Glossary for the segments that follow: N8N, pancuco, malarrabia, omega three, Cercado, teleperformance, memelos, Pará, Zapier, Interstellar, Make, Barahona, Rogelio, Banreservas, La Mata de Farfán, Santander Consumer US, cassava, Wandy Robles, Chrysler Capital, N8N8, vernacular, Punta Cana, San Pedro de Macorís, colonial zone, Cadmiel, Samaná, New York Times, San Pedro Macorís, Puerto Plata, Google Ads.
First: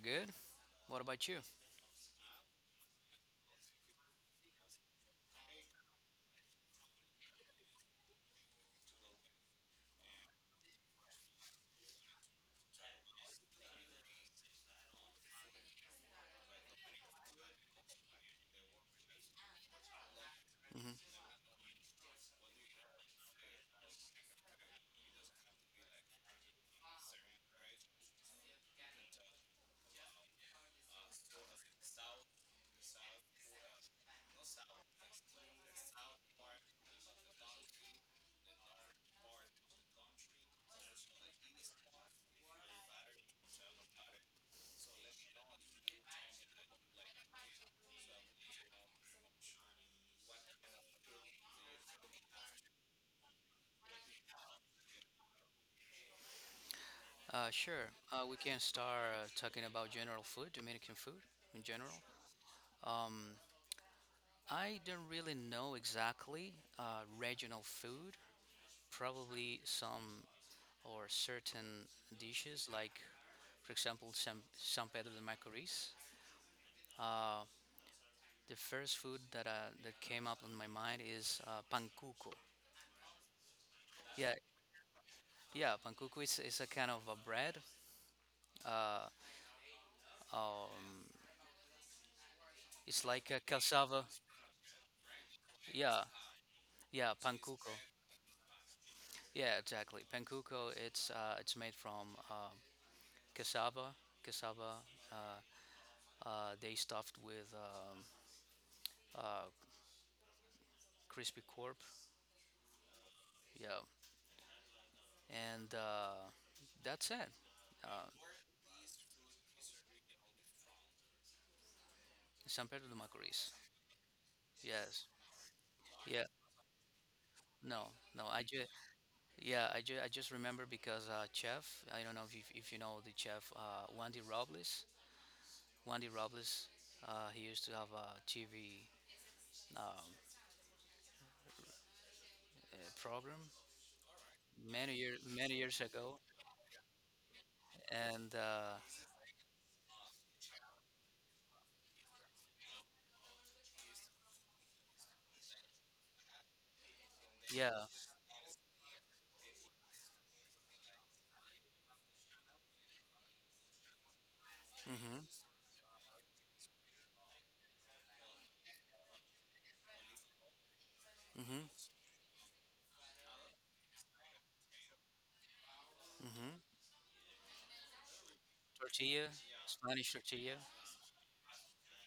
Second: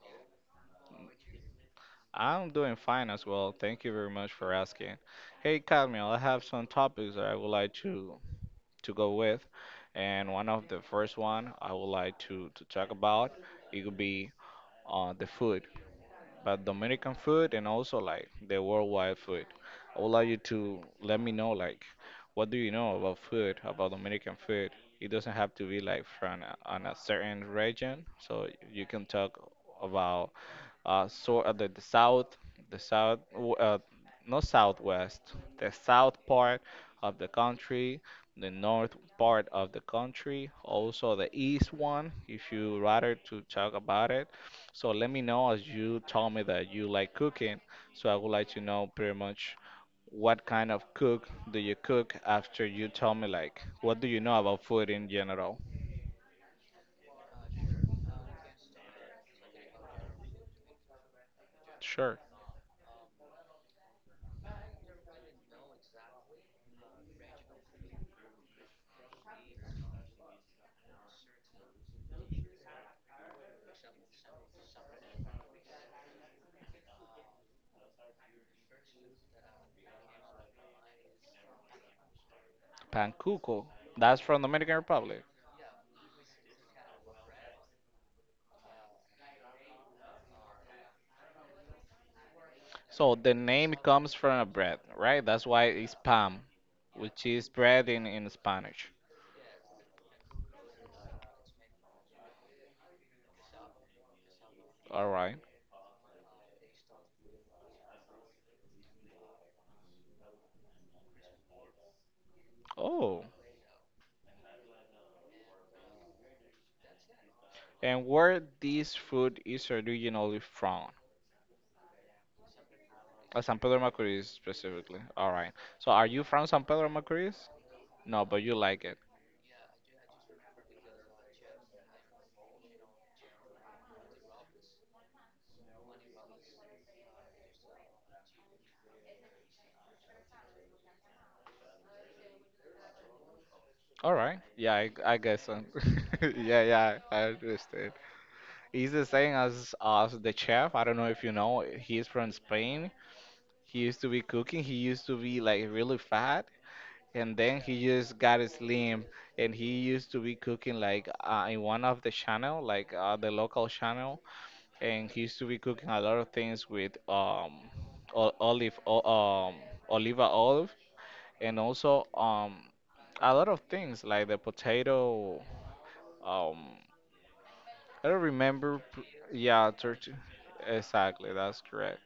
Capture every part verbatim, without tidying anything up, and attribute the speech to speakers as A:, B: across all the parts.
A: good. What about you?
B: I'm doing fine as well. Thank you very much for asking. Hey, Cadmiel, I have some topics that I would like to to go with, and one of the first one I would like to to talk about it could be uh, the food, but Dominican food and also like the worldwide food. I would like you to
A: hmm
B: let me know like what do you know about food, about Dominican food. It doesn't have to be like from a, on a certain region, so you can talk about uh, so uh, the, the south, the south, w- uh, not southwest, the south part of the country, the north part of the country, also the east one, if you rather to talk about it. So let me know as you told me that you like cooking. So I would like to know pretty much what kind of cook do you cook after you tell me like what do you know about food in general?
A: Uh, sure. Uh, we can start uh, talking about general food, Dominican food in general.
B: Sure.
A: Mm, I don't really know exactly uh, regional food. Probably some or certain dishes, like for example, San, San Pedro de Macorís. Uh, the first food that uh, that came up in my mind is uh, pancuco.
B: Pancuco. That's
A: Yeah,
B: from Dominican Republic.
A: yeah, pancuco is, is a kind of a bread. Uh, um, it's
B: So
A: like
B: the
A: a
B: name
A: cassava.
B: comes from a bread, right? That's why it's
A: Yeah,
B: pan,
A: Yeah,
B: which is
A: pankuko.
B: bread in, in Spanish.
A: Yeah, exactly. Pankuko. It's uh, it's made from um, cassava. Cassava.
B: All right.
A: Uh, uh, they stuffed with um, uh, crispy corp.
B: Oh,
A: Yeah, and uh, that's it. Uh,
B: and where this food is originally from?
A: San Pedro de
B: Uh,
A: Macorís.
B: San Pedro Macorís specifically.
A: Yes.
B: All right. So are you
A: Yeah.
B: from San Pedro Macorís?
A: No.
B: No,
A: No.
B: but
A: I
B: you
A: just.
B: like it.
A: Yeah. I just. I just remember because uh, chef. I don't know if you, if you know the chef. Uh, Wandy Robles. Wandy Robles. Uh, he used to have a T V um, uh, program
B: All right. Yeah, I,
A: many
B: I
A: years
B: guess
A: many
B: so.
A: years ago,
B: Yeah, yeah, I understand.
A: and uh,
B: He's the same as as the chef. I don't know if you know. He's from Spain. He used to be cooking. He used to be like really fat and then he
A: yeah.
B: just got slim and he used to be cooking like uh, in one of the channel like uh, the local channel and
A: hmm
B: he used to be cooking a lot of things with um o- olive o- um oliva olive and
A: hmm
B: also um a lot of things like the potato
A: hmm
B: um I don't remember pr-
A: tortilla,
B: yeah
A: Spanish
B: turkey
A: tortilla.
B: exactly that's correct.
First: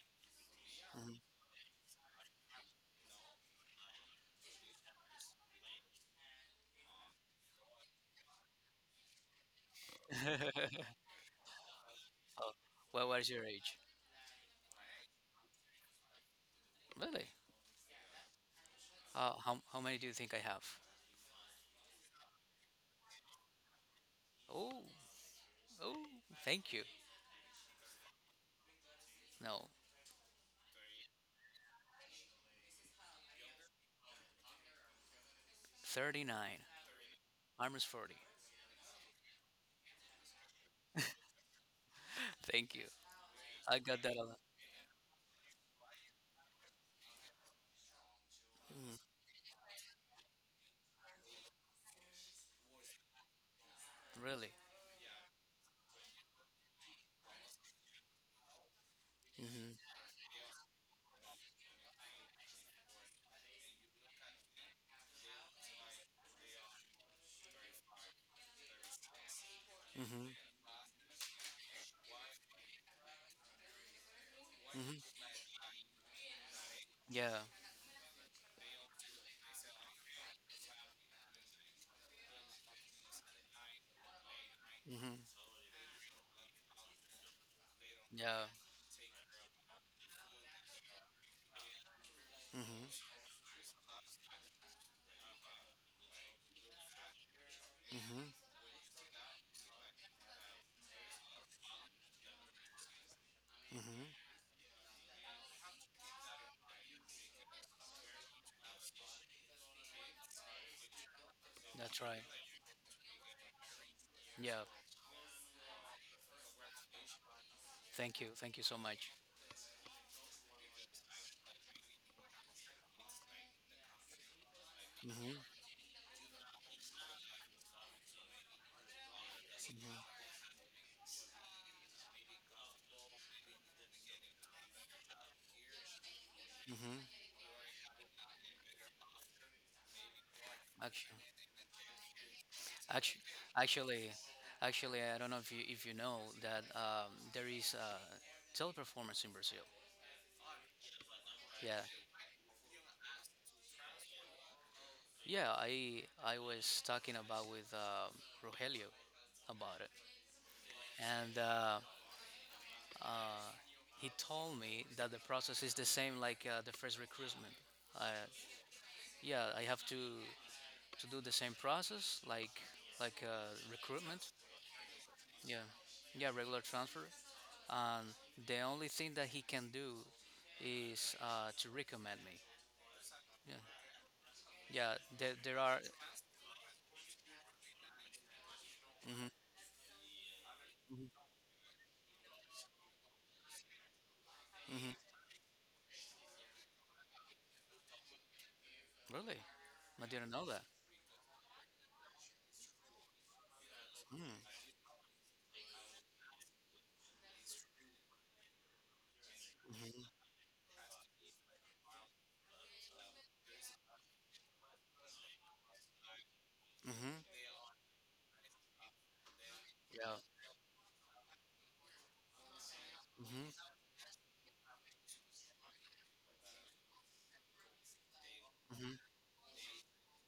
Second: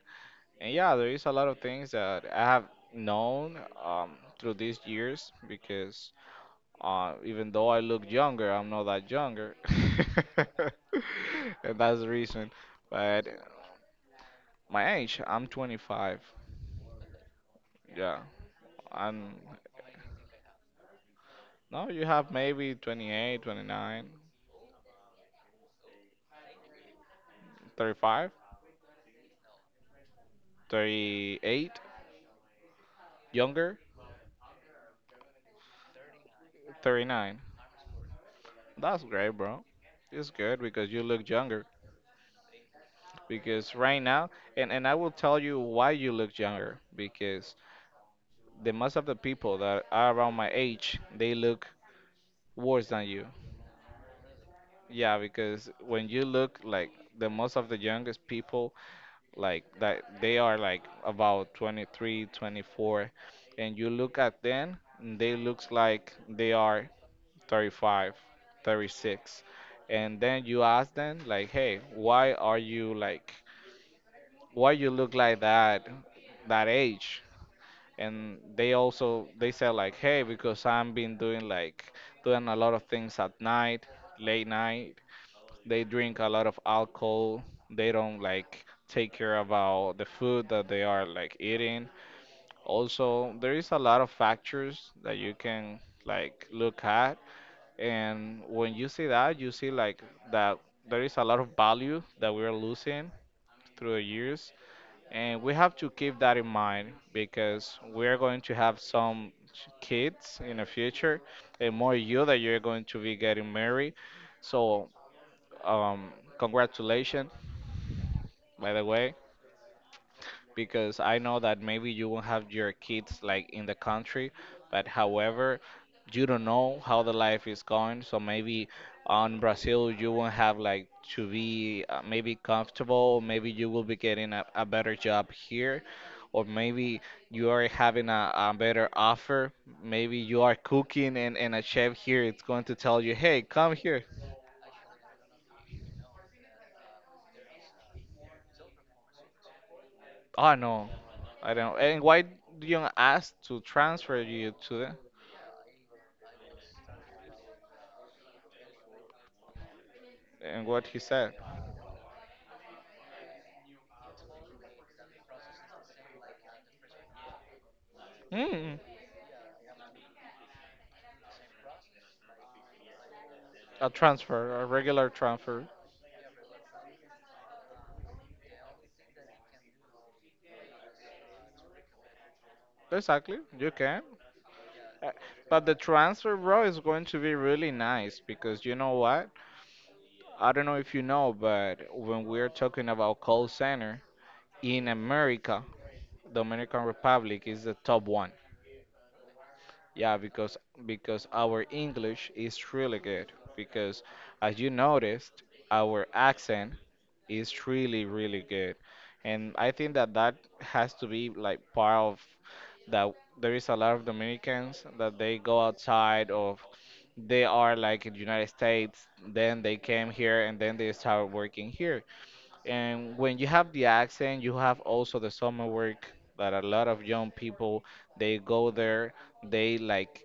B: And yeah, there
A: hmm
B: is a lot of things that I have known um through these years because Uh, even though I look younger, I'm not that younger. And that's the reason.
A: oh, well, what
B: But
A: is your age?
B: my age, I'm twenty-five.
A: Really?
B: Yeah.
A: Uh,
B: I'm
A: how how many do you think I have?
B: no, you have maybe twenty-eight, twenty-nine,
A: Oh, oh, thank you.
B: thirty-five,
A: No,
B: thirty-eight, younger,
A: thirty nine.
B: thirty-nine.
A: Armor's forty.
B: That's great, bro. It's good because you look younger.
A: Thank you.
B: Because
A: I
B: right
A: got that a
B: now,
A: lot.
B: and, and I will tell you why you look younger. Because the most
A: Mm,
B: of the people that are around my age, they look worse than you.
A: really.
B: Yeah, because when you look like the most of the youngest people like
A: hmm
B: that they are like about twenty-three, twenty-four and you look at them and they looks like they are thirty-five, thirty-six. And
A: hmm
B: then you ask them like, "Hey, why are you like why you look
A: hmm
B: like that that age?"
A: Yeah.
B: And they also they say like, "Hey, because I've been doing like doing a lot of things at night, late night
A: hmm
B: they drink a lot of alcohol. They don't
A: Yeah.
B: like take care about the food that they are like eating.
A: hmm
B: Also, there is a lot of factors that you can like look at.
A: hmm
B: And when you see that, you see like that there is a lot of value that we are losing through the
A: hmm
B: years. And we have to keep that in mind because we're going to have some kids in the future and more
A: That's right.
B: you that you're going to be getting married.
A: Yeah.
B: So, um, congratulations
A: Thank you. Thank you
B: by
A: so
B: the
A: much.
B: way, because I know that maybe you will have your kids like in the country, but
A: hmm
B: however, you don't know how the life is going. So maybe on Brazil you won't have like to be uh, maybe comfortable. Maybe you will be getting a, a better job here, or
A: Mm-hmm.
B: maybe you are having a, a better offer. Maybe you are
A: Actually,
B: cooking and, and a chef here. It's going to tell you,
A: actually,
B: hey, come
A: actually,
B: here.
A: actually, I don't know if you if you know that um, there is uh, teleperformance in Brazil.
B: Oh no, I
A: Yeah,
B: don't. And why do you ask to transfer you to?
A: yeah. I I was talking about with uh, Rogelio about it,
B: And what he said.
A: and uh, he told me that the process is the same like uh, the first recruitment. Uh,
B: Mm,
A: yeah, I have to to do the same process like like uh,
B: a
A: recruitment.
B: transfer, a regular
A: Yeah,
B: transfer.
A: yeah, regular transfer. And the only thing that he can do is uh, to recommend me.
B: Exactly,
A: Yeah,
B: you can.
A: yeah.
B: Uh,
A: There, there
B: But the
A: are.
B: transfer, bro, is going to be really nice because you know
A: hmm
B: what? I don't know if you know, but when we're talking about call center in
A: hmm
B: America, Dominican Republic is the top one.
A: Really, I
B: Yeah,
A: didn't know
B: because
A: that.
B: because our English is really good. Because as you noticed, our accent is really, really good. And I think
A: Mm-hmm.
B: that that has to be like part of that. There is a lot of Dominicans that they go outside of,
A: hmm hmm
B: they are like in the United States, then they came
A: Yeah.
B: here and then they start working here. And when you
A: hmm
B: have the accent, you have also the summer work that a lot of young people they go
A: hmm
B: there, they like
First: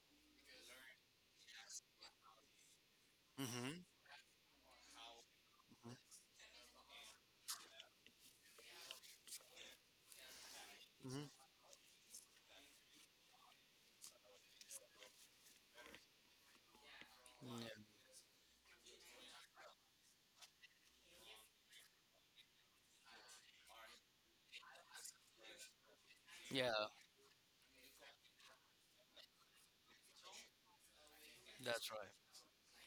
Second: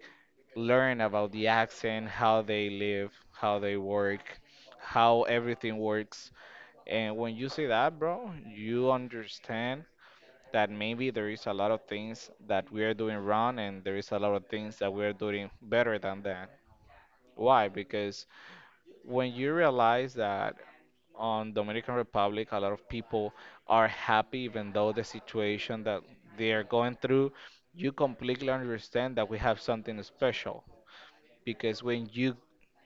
B: learn about the accent, how they live, how
A: hmm
B: they work, how everything works. And when you see that, bro, you understand that maybe
A: hmm
B: there is a lot of things that we are doing wrong and there is a lot of things that we are doing better than that. Why? Because when you realize that on Dominican Republic, a lot of people are happy even though the situation that they
A: Yeah.
B: are
A: yeah,
B: going through, you completely understand that we have something special. Because
A: that's right.
B: when you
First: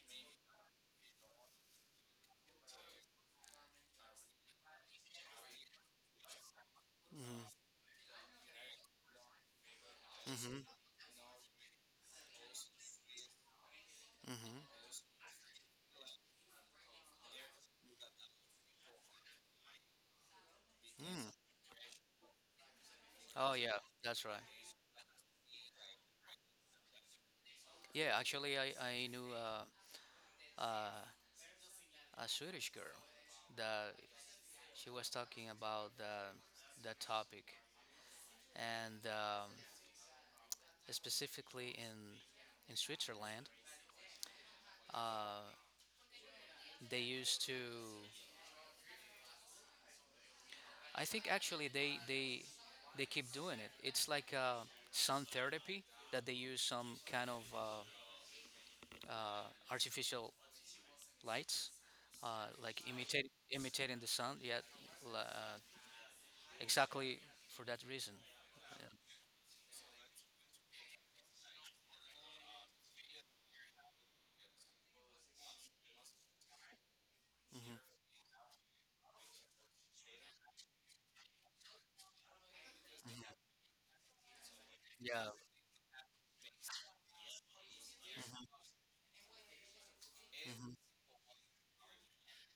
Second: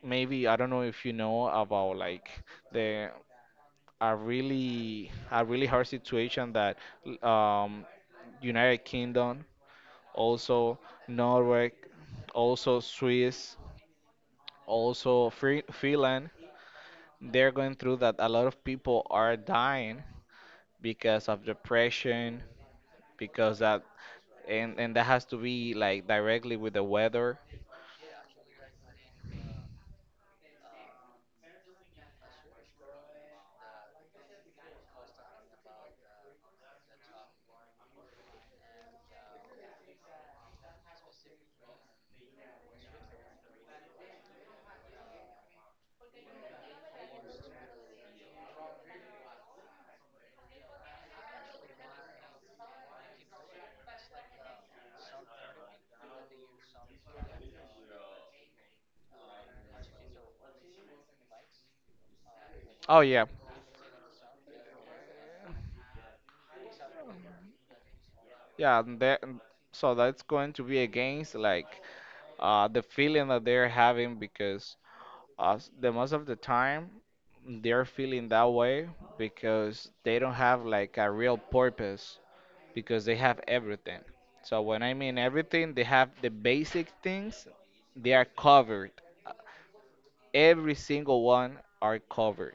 B: maybe I don't know if you know about like the a really a really hard situation that
A: hmm
B: um, United Kingdom,
A: hmm
B: also Norway, also Swiss,
A: hmm
B: also Fre- Finland, they're going through that. A lot of people are dying because
A: Mm.
B: of depression,
A: Oh
B: because
A: yeah,
B: that
A: that's right.
B: and and that has to be like directly with the weather.
A: Yeah, actually, I I knew uh, uh, a Swedish girl that she was talking about the the topic, and um, specifically in in Switzerland. Uh, they used to, I think actually they they they keep doing it. It's like uh, sun therapy that they use some kind of uh, uh, artificial lights, uh, like
B: Oh yeah,
A: imitate, imitating the sun. Yeah, uh, exactly for that reason.
B: yeah.
A: Yeah.
B: and That, so that's going to be against like uh, the feeling that they're having because us the most of the time
A: hmm
B: they're feeling that way because they don't have like a real purpose because they have everything. So when I mean
A: Yeah.
B: everything, they have the basic things, they are covered,
A: hmm
B: every single one are covered.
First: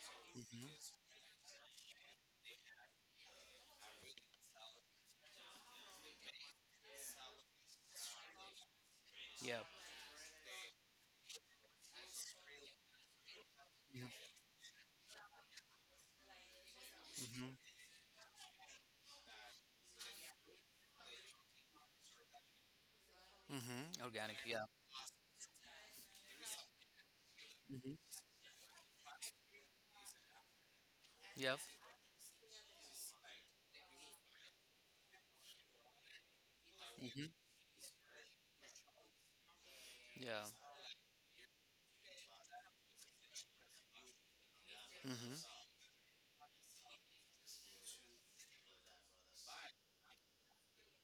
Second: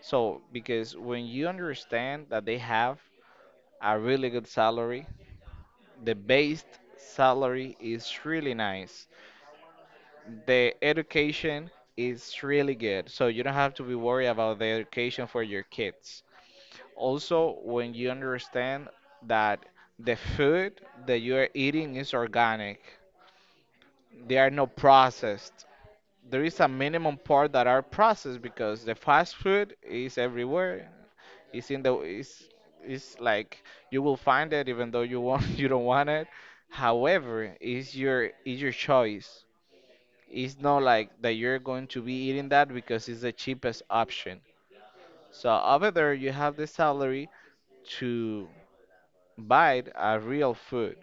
B: So
A: hmm
B: because when you understand that they have a really good salary, the base salary is really nice,
A: Yeah.
B: the education is really good. So you don't have to be worried about the education for your kids. Also,
A: hmm
B: when you understand that the food that you are eating is organic,
A: hmm Organic.
B: they are
A: Yeah.
B: not processed. There is a minimum part that are processed because the fast food is everywhere.
A: Yeah.
B: It's in the it's it's like you will find it even though you want you don't want it.
A: hmm
B: However, it's your it's your choice.
A: Yeah.
B: It's not like that you're going to be eating that because it's the cheapest option. So
A: hmm
B: over there, you have the salary to buy a real food,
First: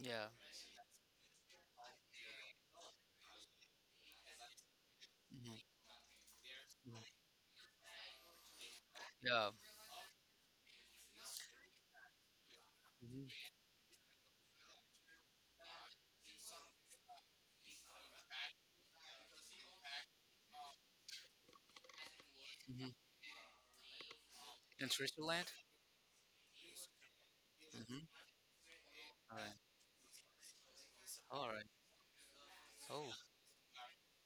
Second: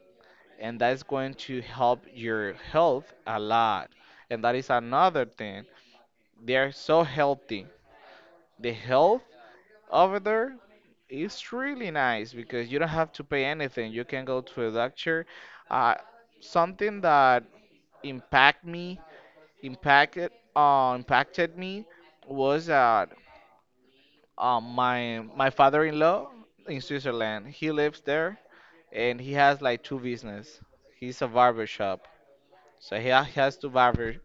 A: Yeah.
B: and that's going to help your health a lot. And that is another
A: hmm
B: thing. They are so healthy. The health
A: Yeah.
B: over there is really nice because you don't have to
A: Mm-hmm.
B: pay anything. You can go to a doctor. Uh, Something that impact me, impacted, uh, impacted me was that um,
A: In
B: my my
A: Switzerland?
B: father-in-law in Switzerland. He lives
A: hmm
B: there, and he has like two business. He's a
A: All right.
B: barber shop, so
A: Oh,
B: he ha- he has two barber,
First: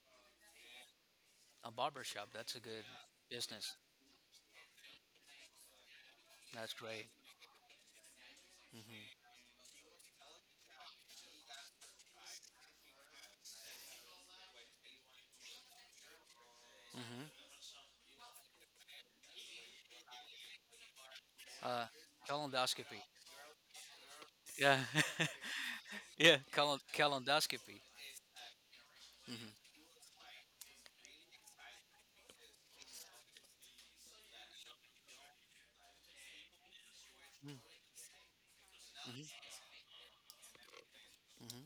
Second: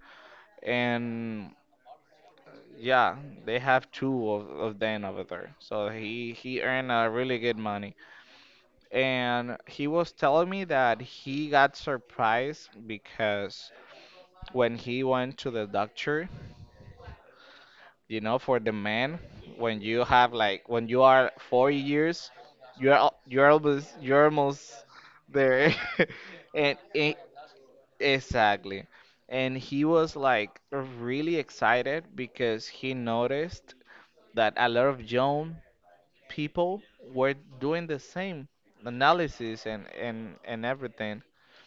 B: and
A: a barber shop. That's a good
B: yeah, they
A: business.
B: have two of, of them over there. So he he
A: That's
B: earned
A: great.
B: uh, really good money,
A: hmm
B: and he was telling me that he got surprised because when he went to the doctor.
A: hmm
B: You know, for the man, when you have like when you are forty
A: Uh,
B: years, you're
A: colonoscopy.
B: al- you're almost you're
A: Yeah.
B: almost there.
A: yeah.
B: And
A: Cal-
B: it,
A: calendoscopy.
B: exactly. And he was like really excited because he noticed that a lot of young people were doing the same analysis and and and everything
A: hmm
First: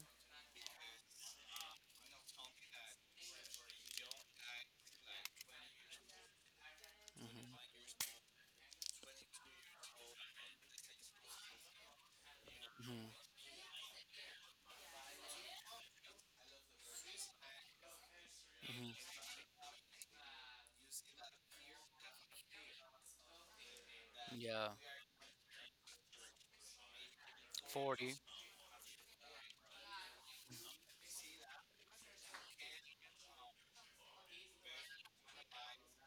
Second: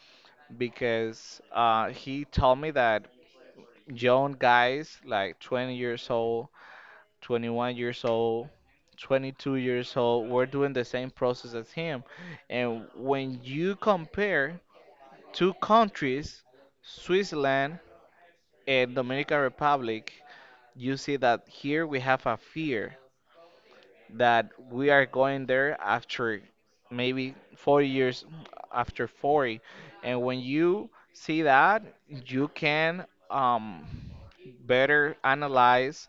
B: because uh, he told me that young guys like twenty years old twenty-one years old, twenty-two years old. We're doing the same process as him. And
A: hmm
B: when you compare two countries, Switzerland and Dominican Republic, you see that here we have a fear that
A: Yeah.
B: we are going there after maybe forty
A: forty.
B: years after forty. And when you see that you can um, better analyze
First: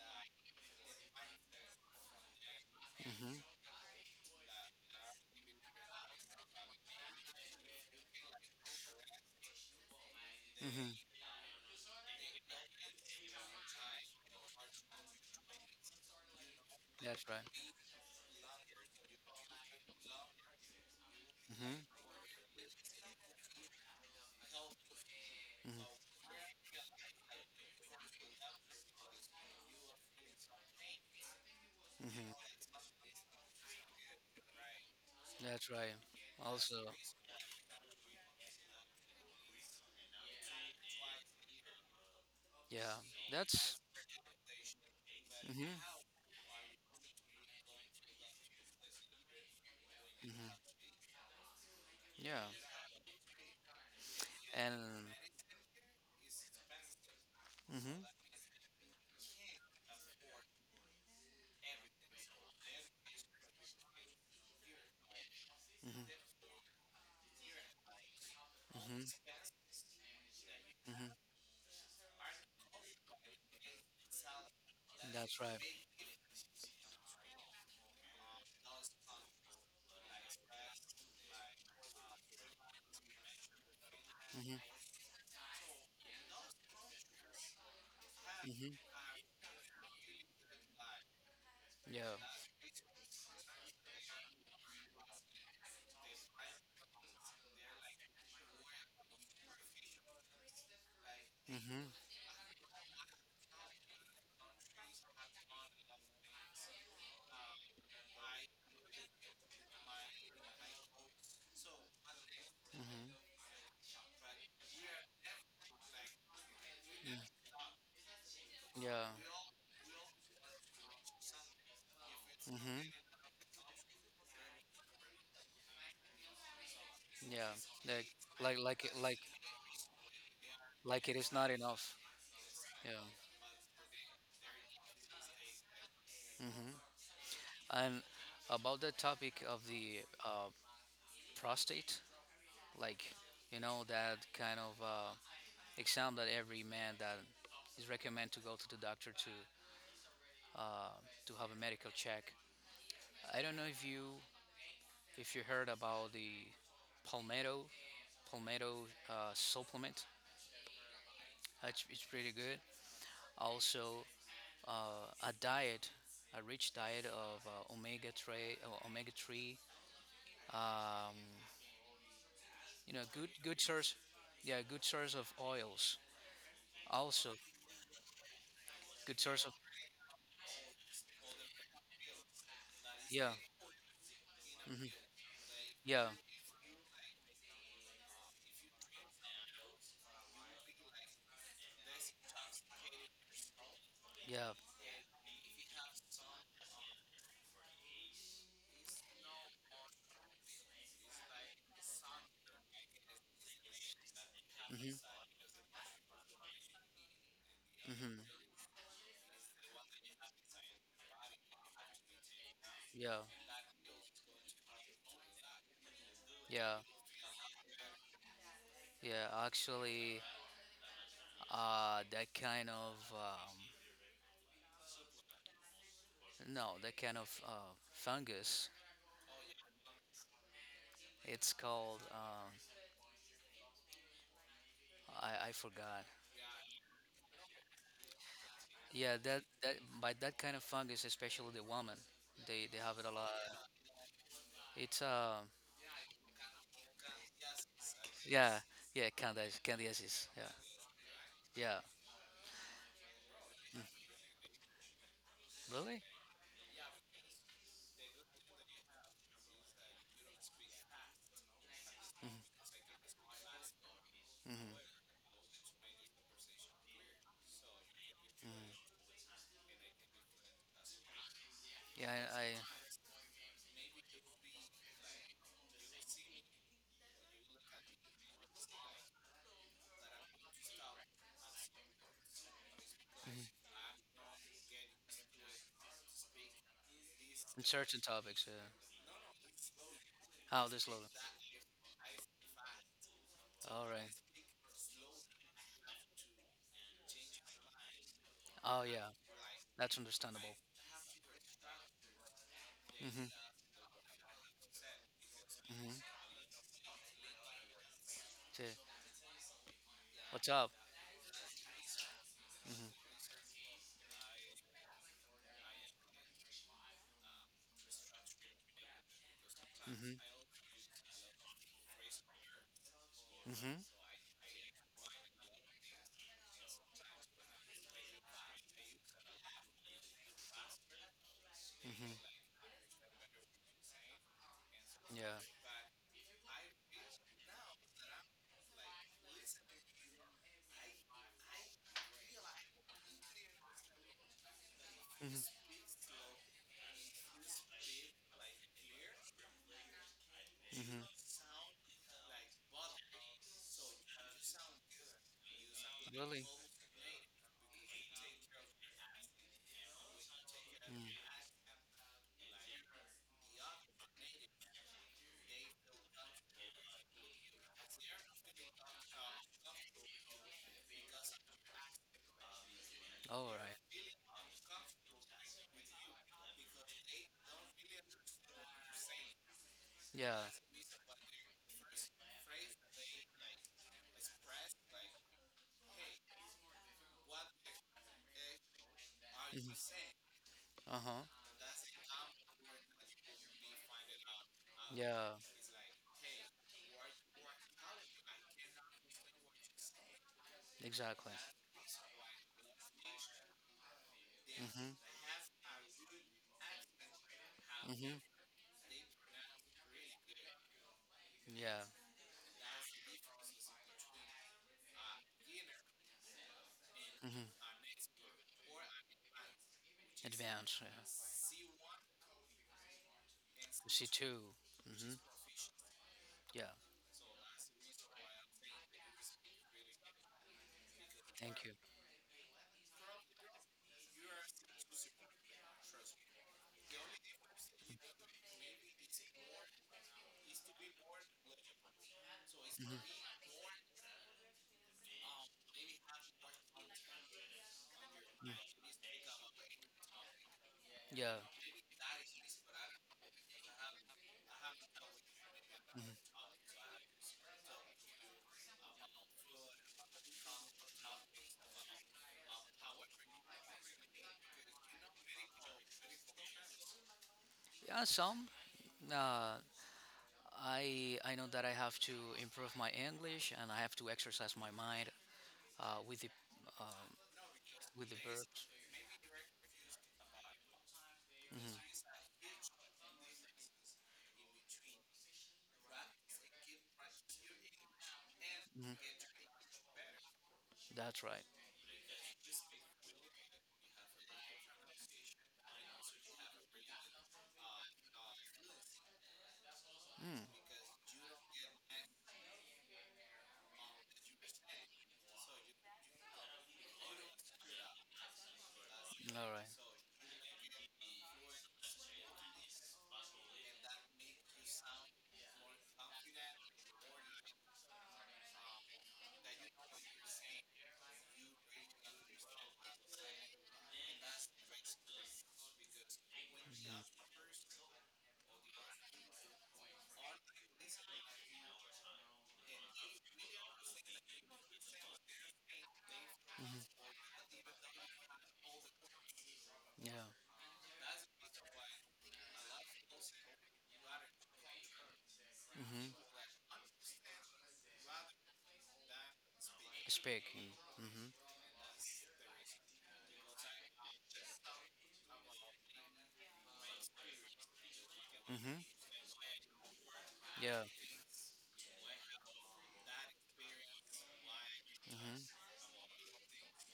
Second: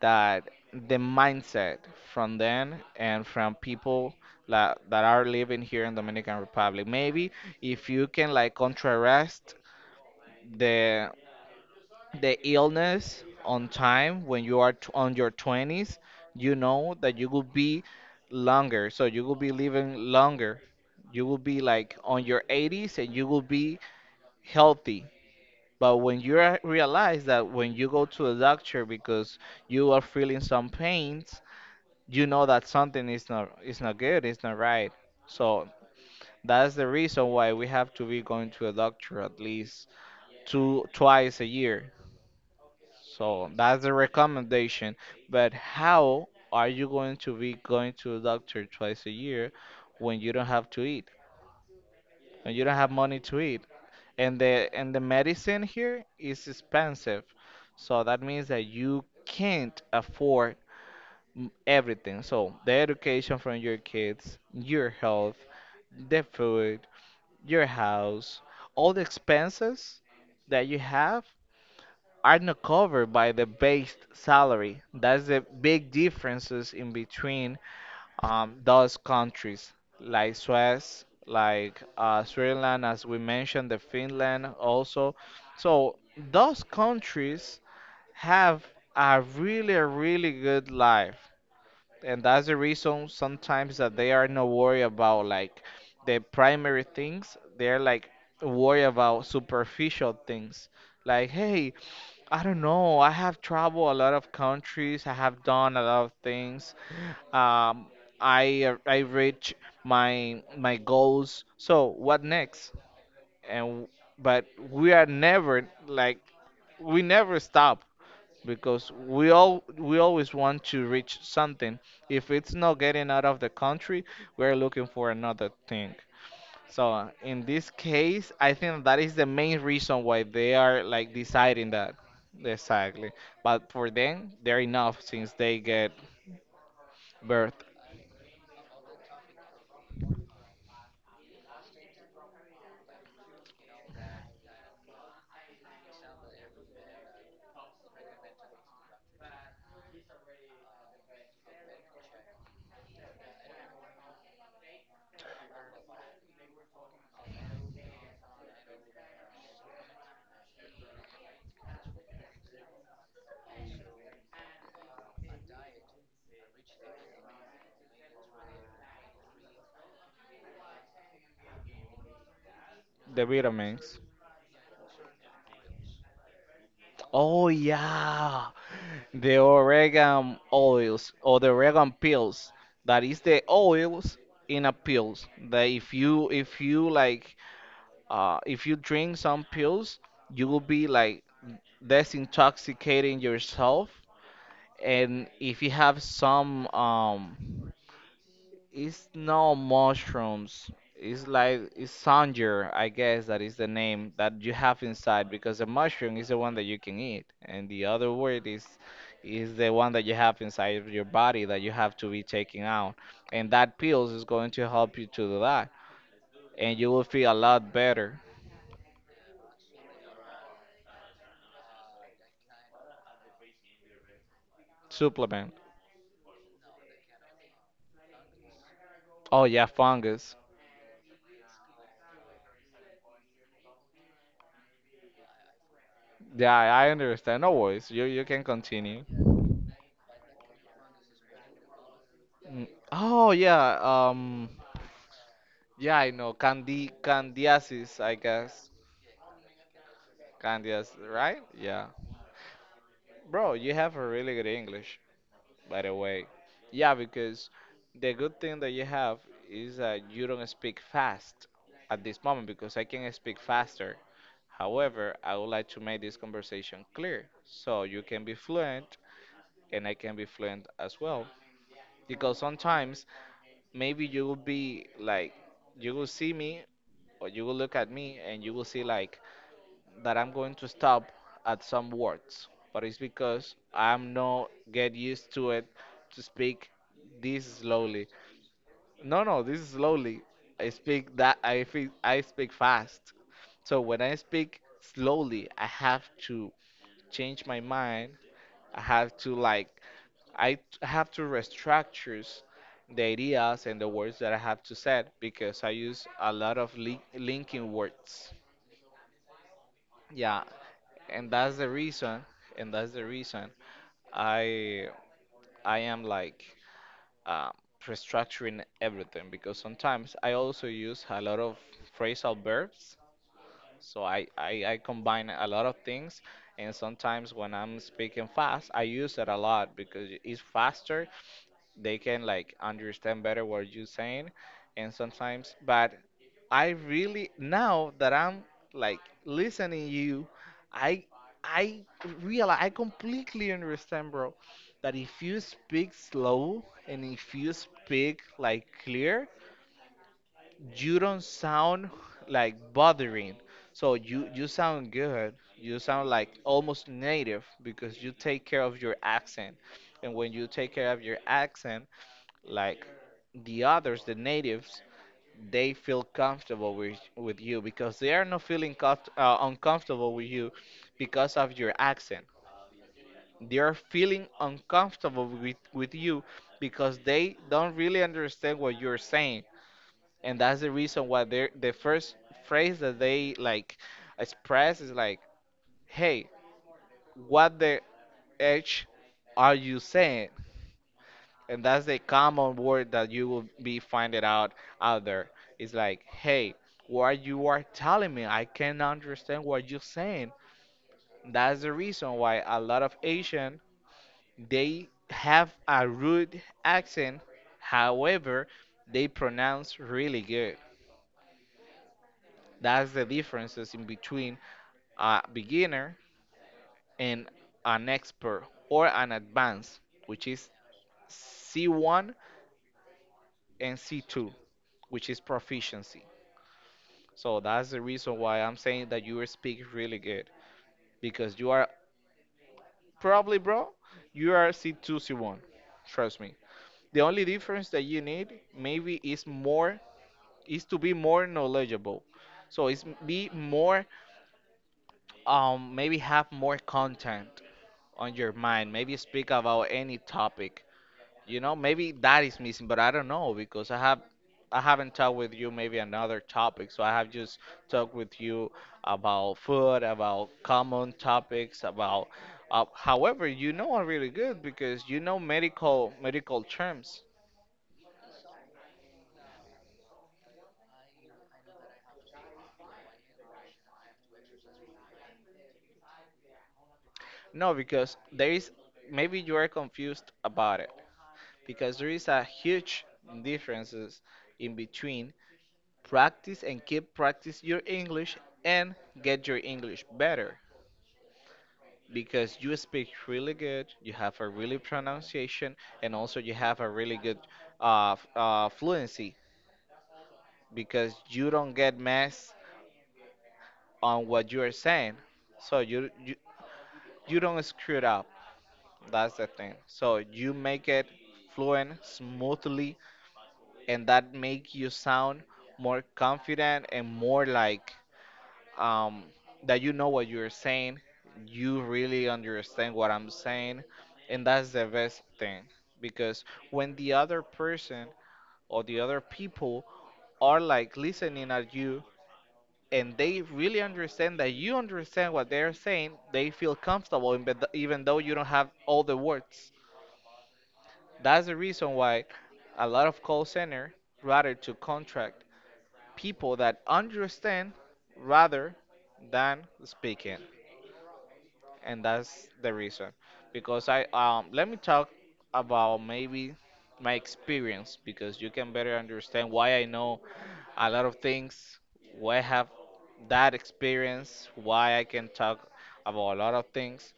B: that the mindset from them and from
A: hmm
B: people la that are living here in Dominican Republic. Maybe if you can like contrast
A: hmm
B: the the illness on time when you are t on your twenties, you know that
A: That's
B: you will
A: right.
B: be longer. So you will be living longer. You will be like
A: hmm
B: on your eighties and you will be healthy. But
A: hmm
B: when you re- realize that when you go to a doctor because you are feeling some pain, you know
A: hmm
B: that something is not is not good, it's not right. So
A: That's right.
B: that's
A: Also,
B: the reason why we have to be going to a doctor at least two twice a year.
A: yeah.
B: So
A: That's.
B: that's the recommendation. But
A: hmm
B: how are you going to be going to a doctor twice a year when you don't
A: hmm
B: have to eat?
A: Yeah.
B: When you don't have money to eat? And the
A: And.
B: and the medicine here is expensive. So
A: hmm
B: that means that you can't afford m- everything. So the education from your kids, your health,
A: hmm
B: the food, your house, all the
A: hmm
B: expenses that you
A: hmm
B: have are not covered by the base salary. That's
A: That's
B: the
A: right.
B: big differences in between um, those countries, like Swiss, like uh, Switzerland, as we mentioned, the Finland
A: hmm
B: also. So those countries have
A: hmm
B: a really, really good life,
A: Yeah.
B: and that's the reason sometimes that they are not worried about like the primary things. They're like worried about superficial things like, hey,
A: hmm
B: I don't know, I have traveled a lot of countries, I have done a lot of things. um I uh, I reach my my goals, so what next?
A: hmm
B: And but we are never like, we never stop because
A: Yeah.
B: we all we always want to reach something. If it's not
A: Mhm.
B: getting out of the country, we're looking for another thing. So in
A: Yeah.
B: this
A: Like
B: case, I
A: like
B: think
A: like it
B: that is
A: like
B: the main reason why they are
A: like
B: like
A: it is not
B: deciding that.
A: enough. Yeah.
B: Exactly. But for them, they're enough since they get
A: Mhm.
B: birth
A: And about the topic of the uh, prostate, like you know that kind of uh, exam that every man that is recommended to go to the doctor to to have a medical check. I don't know if you if you heard about the palmetto palmetto uh, supplement. It's, it's pretty good. Also, uh, a diet, a rich diet of uh, omega three, uh, omega three. Um, you know,
B: the
A: good good source,
B: vitamins.
A: yeah, good source of oils. Also,
B: Oh yeah,
A: good
B: the
A: source of
B: oregano oils or the oregano pills. That is
A: yeah,
B: the oils in a pills. That if
A: yeah,
B: you if you like uh, if you drink some pills, you will be like desintoxicating yourself.
A: yeah.
B: And if you have some, um, it's no mushrooms. It's like it's sanger, I guess that is the name that you have
A: Mhm,
B: inside, because the mushroom is the one that you can eat, and the other
A: mhm.
B: word is is the one that you have inside of your body that you have to be taking out,
A: Yeah,
B: and that pills is going to help you to do that, and
A: yeah,
B: you will feel a lot better.
A: yeah. Actually, uh, that kind of um,
B: Supplement.
A: no, that kind of uh, fungus.
B: Oh yeah, fungus.
A: It's called um, I I forgot.
B: Yeah, I understand. No worries. You you can continue.
A: Yeah, that that by that kind of fungus, especially the woman,
B: Mm.
A: they they have it a
B: Oh
A: lot.
B: yeah. Um.
A: It's uh
B: Yeah, I know. Candy candiasis, I
A: yeah
B: guess.
A: yeah Candy Candy Aziz yeah
B: Candias, right?
A: yeah
B: Yeah. Bro, you have a really good English, by the
A: really
B: way. Yeah, because the good thing that you have is that you don't speak fast at this moment because I can speak faster.
A: mm-hmm.
B: However, I would like to make this conversation clear so you can be fluent and I can be fluent as well.
A: yeah
B: Because
A: I, I
B: sometimes maybe you will be like you will see me or you will look at me and you will see like that I'm going to stop at some words, but it's because I'm not get used to it, to speak this
A: in certain
B: slowly.
A: topics yeah
B: No, no, this is slowly.
A: how
B: I
A: this logo
B: speak that I fe- I speak fast, so
A: all
B: when
A: right
B: I speak slowly I have to change my mind, I
A: oh yeah
B: have to like,
A: that's
B: I
A: understandable
B: t- have to restructure the
A: mm-hmm
B: ideas and the words that I have to say because I use
A: mm-hmm
B: a lot of link linking words.
A: so,
B: Yeah,
A: what's up
B: and that's the reason, and that's the
A: mm-hmm
B: reason I I am like, um, restructuring everything because sometimes I
A: mm-hmm
B: also use a lot of phrasal verbs.
A: mm-hmm
B: So I, I, I combine a lot of things, and sometimes when I'm speaking fast I use it a lot because it's faster. They can
A: mm-hmm
B: like understand better what you're saying, and
A: yeah
B: sometimes, but I really, now that I'm like listening you, i i realize I completely understand, bro, that if you
A: mm-hmm
B: speak slow and if you speak like clear, you don't
A: mm-hmm
B: sound like bothering. So you you sound good, you sound like
A: really
B: almost native because you take care of your accent. And when you take care of your
A: mm.
B: accent, like the others, the natives, they feel comfortable with with you because they are not feeling comf- uh, uncomfortable with you because of your accent.
A: all
B: They are
A: right
B: feeling uncomfortable with with you because they don't really understand what you're saying, and
A: yeah
B: that's the reason why they, the first phrase that they like express is like, "Hey, what the h are you
A: mm-hmm.
B: saying?"
A: uh-huh
B: And that's the common word that you will be finding out out there.
A: yeah
B: It's like, hey, what you are telling me, I can't understand what you're saying.
A: exactly
B: That's the reason why a lot of Asian, they
A: mm-hmm
B: have a rude accent.
A: mm-hmm
B: However, they pronounce really good.
A: yeah
B: That's the differences in between a beginner and
A: mm-hmm
B: an expert or an advanced, which is
A: advance yeah
B: C one and
A: C
B: C two,
A: two
B: which
A: mm-hmm
B: is proficiency.
A: yeah
B: So that's the reason why I'm saying that you speak really good, because you
A: thank
B: are
A: you
B: probably, bro, you are C two, C one. Trust me. The only difference that you need maybe is more, is to be more knowledgeable. So it's
A: Mm-hmm.
B: be more, um maybe have more content on your mind. Maybe speak about any topic.
A: Yeah,
B: You know, maybe that is missing, but I don't know because I have, I haven't talked with you maybe another topic. So I have just talked with you about food, about common topics, about uh, however you know are really good because you know medical medical terms.
A: yeah, some. Uh, I I know that I have to improve my English and I have to exercise my mind uh, with the um,
B: No, because
A: with the
B: there is,
A: verbs.
B: maybe you are confused about it, because there is a huge differences in between practice and keep practice your English and
A: hmm
B: get your English better.
A: That's right.
B: Because you speak really good, you have a really pronunciation, and also you have a really good uh, f- uh, fluency
A: Mm.
B: because you don't get messed on what you are saying. So you, you you don't screw it up. That's the thing.
A: All right.
B: So you make it fluent smoothly, and that make you sound more confident and more like, um, that you know what you're saying, you really understand what I'm saying, and that's the best thing because when the other person or the other people are like listening at you and they really understand that you understand what they're saying, they feel comfortable in bed- even though you don't have all the words.
A: Yeah.
B: That's the reason why a lot of call center rather to contract people
A: Mm-hmm.
B: that understand rather than speaking.
A: Speaking. Mm-hmm.
B: And that's the reason, because I, um let me talk about maybe my experience because you can better
A: Mm-hmm.
B: understand why I know a lot
A: Yeah.
B: of things, why I have that experience, why I can talk
A: Mm-hmm.
B: about a lot of things.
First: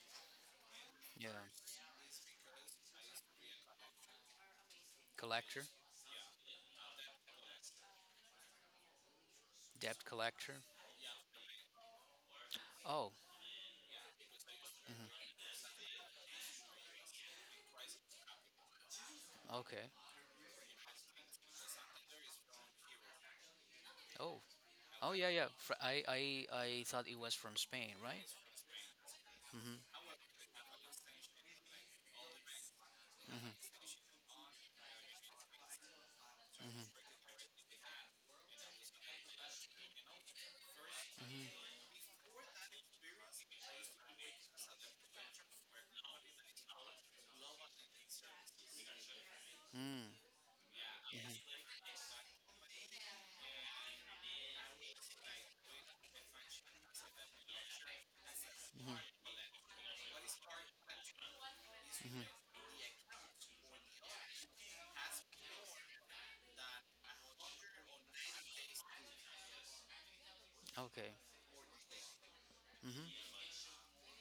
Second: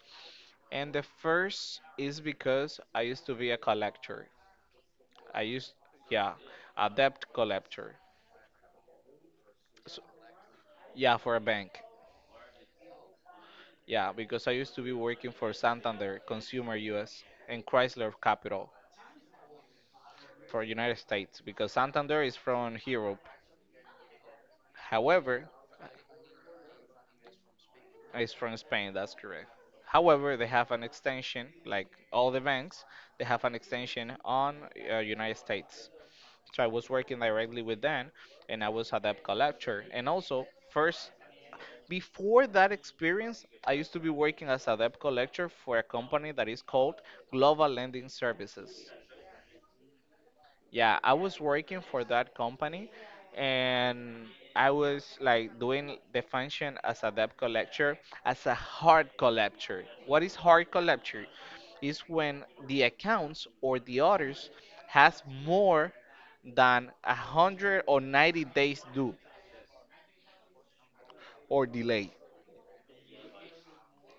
B: And the
A: Yeah.
B: first is because I used to be a collector. I
A: Collector.
B: used, yeah, a debt collector. So,
A: Debt collector.
B: yeah, for a bank.
A: Oh.
B: Yeah, because I used to be working for Santander Consumer US and Chrysler Capital
A: Okay.
B: for United States because Santander is from Europe.
A: Oh. Oh yeah yeah.
B: However,
A: Fr- I I I thought it was from Spain, right?
B: it's from Spain. That's correct. However, they have an extension, like all the banks, they have an extension on uh, United States. So I was working directly with them, and I was a debt collector. And also, first, before that experience, I used to be working as a debt collector for a company that is called Global Lending Services.
A: Mm.
B: Yeah, I was working for that company, and I was like doing the function as a debt collector, as a hard collector. What is hard collector? Is when the accounts or the orders has more than a hundred or ninety days due
A: Okay.
B: or delay.
A: Mm-hmm.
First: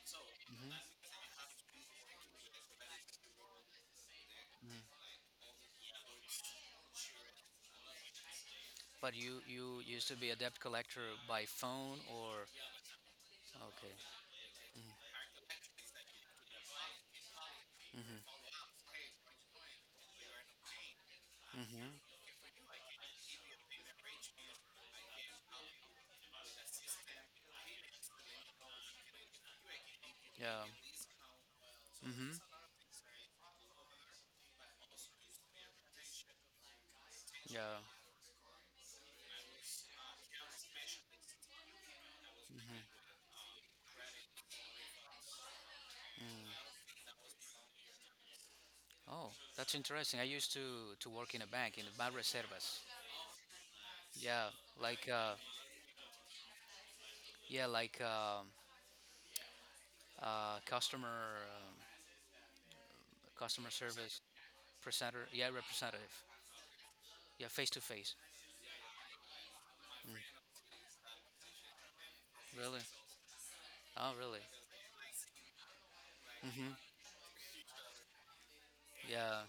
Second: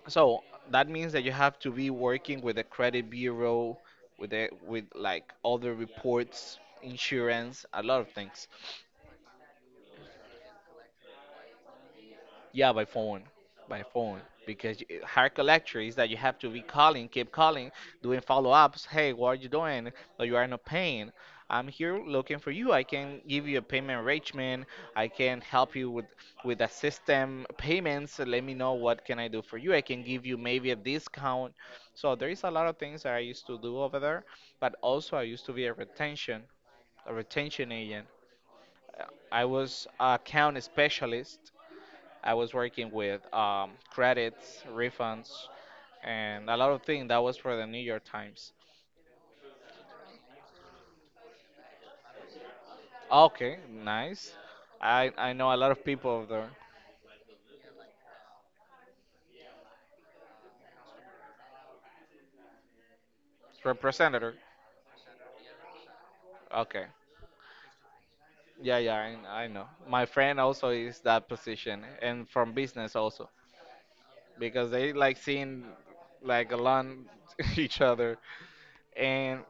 B: So that means that you have to be working with the credit bureau, with the, with like other reports, insurance, a lot of things.
A: But you you used to be a debt collector by phone or
B: Yeah, by phone, by phone.
A: okay.
B: Because you hard collector is that you have to be calling, keep calling, doing
A: Mm-hmm.
B: follow-ups. Hey, what are you doing? But you are not paying. I'm
A: Mm-hmm.
B: here looking for you. I can give you a payment arrangement. I can help you with with the system payments. Let me know what can I do for you. I can give you
A: Yeah.
B: maybe a discount. So there
A: Mm-hmm.
B: is a lot of things that I used to do over there. But also I used to be a retention, a retention
A: Yeah.
B: agent. Uh, I was a account specialist. I was working with um, credits, refunds, and a lot of things. That was for the New York Times.
A: Oh, that's interesting. I used to to work in a bank in Banreservas.
B: Okay, nice.
A: Yeah, like
B: I, I
A: uh,
B: know a lot of people of the
A: yeah, like um, uh, customer um, customer service
B: representative.
A: presenter. Yeah, representative.
B: Okay.
A: Yeah, face to face.
B: Yeah, yeah, I, I know. My friend also is that position and from
A: Really?
B: business also
A: Oh, really?
B: because they like seeing like
A: Mm-hmm.
B: along each other.
A: Yeah.
B: And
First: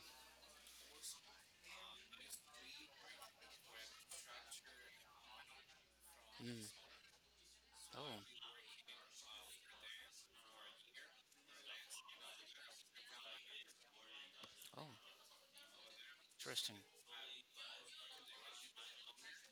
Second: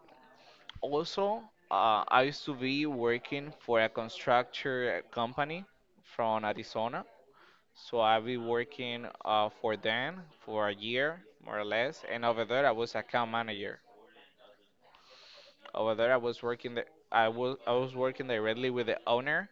B: also, uh, I used to be working for a constructor company from
A: Mm.
B: Arizona. So I be
A: Oh.
B: working uh, for them for a year, more or less. And over there, I was account manager.
A: Oh.
B: Over there, I was working.
A: Interesting.
B: The, I was I was working directly with the owner,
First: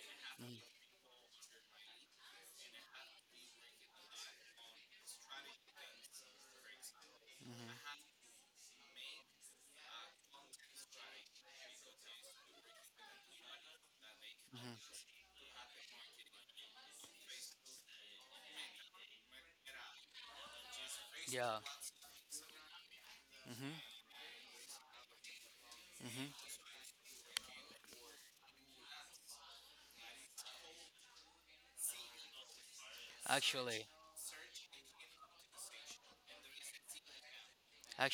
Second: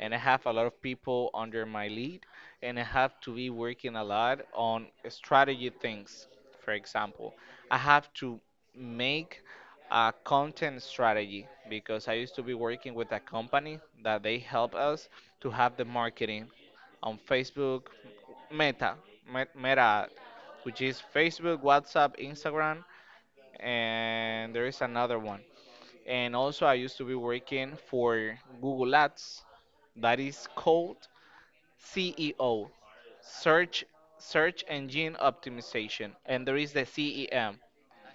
B: and I have
A: Mm-hmm.
B: a lot of people under my lead, and I have to be working a lot on strategy things. For example, I
A: Mm-hmm.
B: have to make a content strategy because I used to be working with a company that they help
A: Mm-hmm.
B: us to have the marketing on Facebook, Meta, Me- Meta, which is
A: Yeah.
B: Facebook, WhatsApp, Instagram,
A: Mm-hmm.
B: and there is another one, and
A: Mm-hmm.
B: also I used to be working for Google Ads. That is called C E O, search
A: Actually,
B: search engine optimization, and there is the C E M,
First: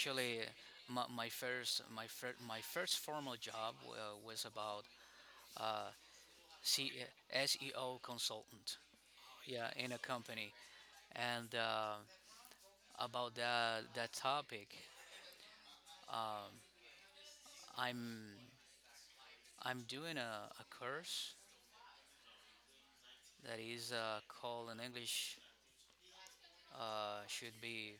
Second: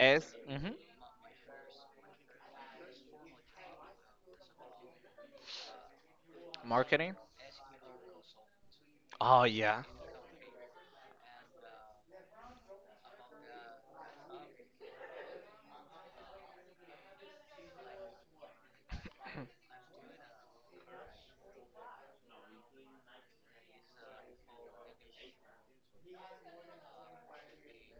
B: S mhm,
A: my, my first my fir- my first formal job uh, was about uh, C
B: marketing.
A: S E O consultant.
B: Oh
A: Yeah,
B: yeah,
A: in a company, and uh, about that that topic, I'm I'm doing a, a course that is uh, called in English uh, should be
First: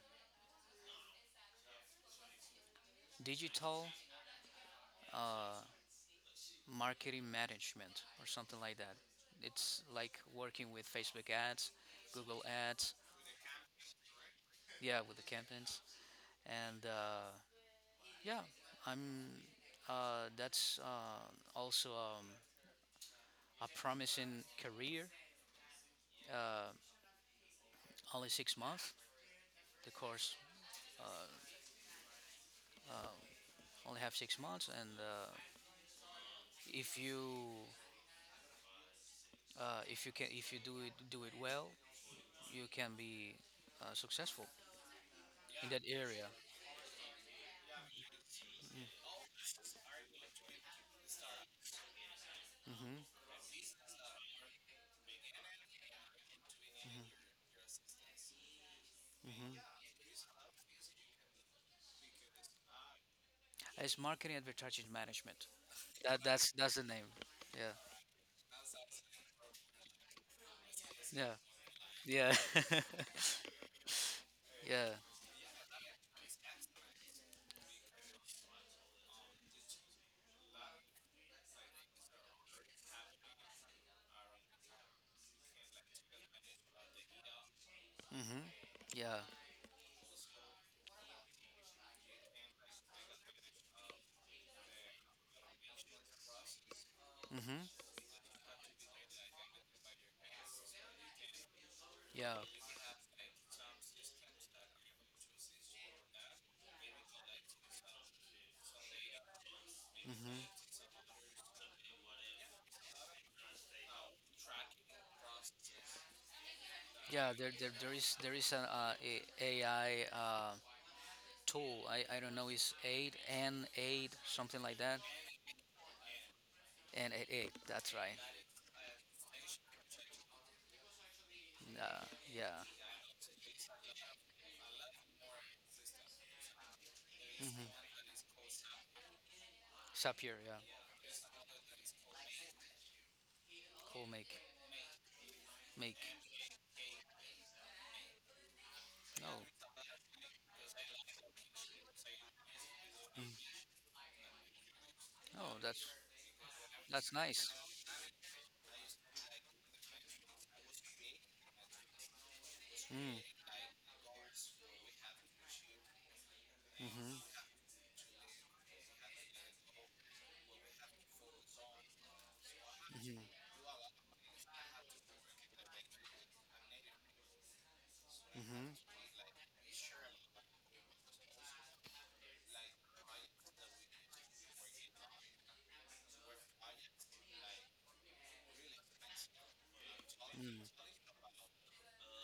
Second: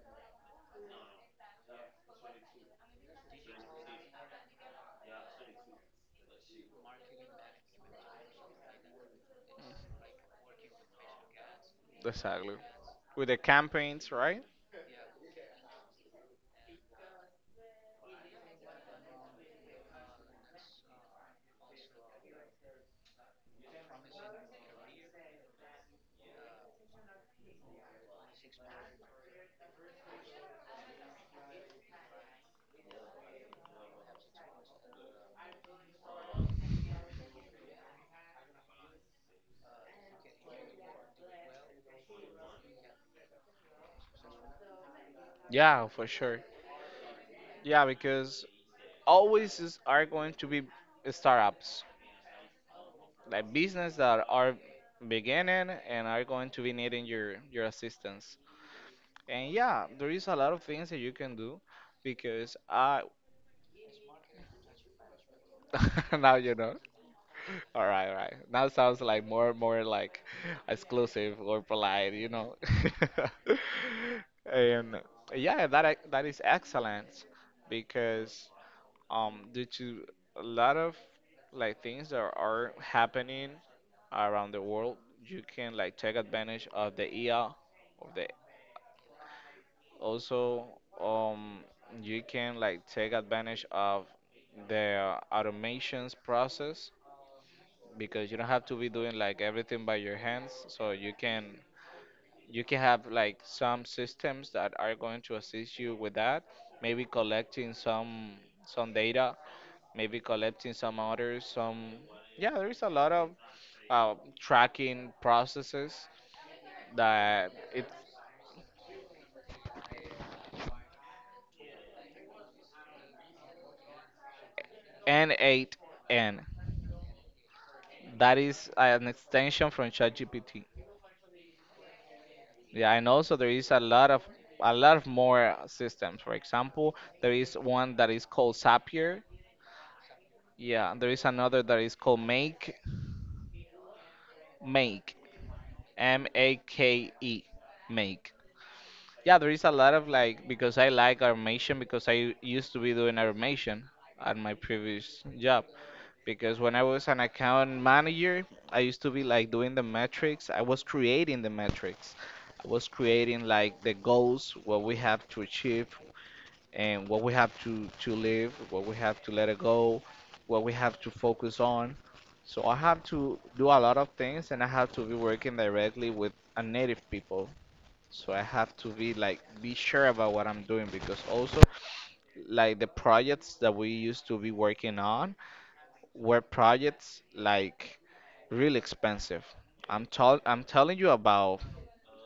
A: digital marketing management or something like that. It's like working with Facebook ads, Google
B: exactly.
A: ads,
B: With the campaigns, right?
A: yeah, with the campaigns and. Uh, Yeah, I'm. Uh, that's uh, also um, a promising career. Uh, only six months. The course only have six months, and uh, if you uh, if you can if you do it do it well, you can be uh, successful in that
B: Yeah, for
A: area.
B: sure. Yeah, because always is, are going to be startups, like business that are beginning and are going to be needing your your assistance. And yeah, there is a lot of things that you can do because I
A: It's marketing advertising management. That
B: now
A: that's
B: you know.
A: that's the name. Yeah,
B: All right, all right. Now it sounds like more more like
A: yeah,
B: exclusive or polite, you
A: yeah,
B: know.
A: yeah.
B: And yeah, that ac- that is excellent because um due to a lot of like things that are happening around the world, you can like take advantage of the E A of the.
A: hmm Yeah.
B: Also, um, you can like take advantage of the automations process
A: hmm
B: because you don't have to be doing like everything by your hands. So you can
A: Yeah.
B: you can have like some systems that are going to assist you with that. Maybe collecting some some data, maybe
A: Mhm.
B: collecting some orders, some yeah. There is a lot of uh, tracking processes
A: Yeah,
B: that
A: there, there,
B: it's
A: there is there is an uh, a- AI uh, tool. I, I don't know, it's eight N eight something like that.
B: N eight N.
A: N eight eight. That's right.
B: That is an extension from ChatGPT.
A: Uh, yeah,
B: Yeah, and also there is a lot of a lot of more systems. For example, there is one that is called Zapier.
A: Sapir. Yeah,
B: Yeah, there is another that is called Make,
A: cool. Make
B: Make,
A: make.
B: M A K E, Make. Yeah, there is
A: No,
B: a lot of like because I like automation because I used to be doing automation at my previous
A: no,
B: job.
A: that's
B: Because when I was
A: that's
B: an
A: nice.
B: account manager, I used to be like doing the metrics. I was creating the metrics. I was
A: Mm,
B: creating like the goals, what we have to achieve
A: Mm.
B: and
A: mhm,
B: what we have to to live, what we have to let it go, what we have to focus on. So I have
A: mm,
B: to do a lot of things and I have to be working directly with a native people. So I
A: mhm,
B: have to be like be sure about what I'm doing because also like the projects that we used to be working on were projects like really expensive. I'm tell I'm
A: mm.
B: telling you about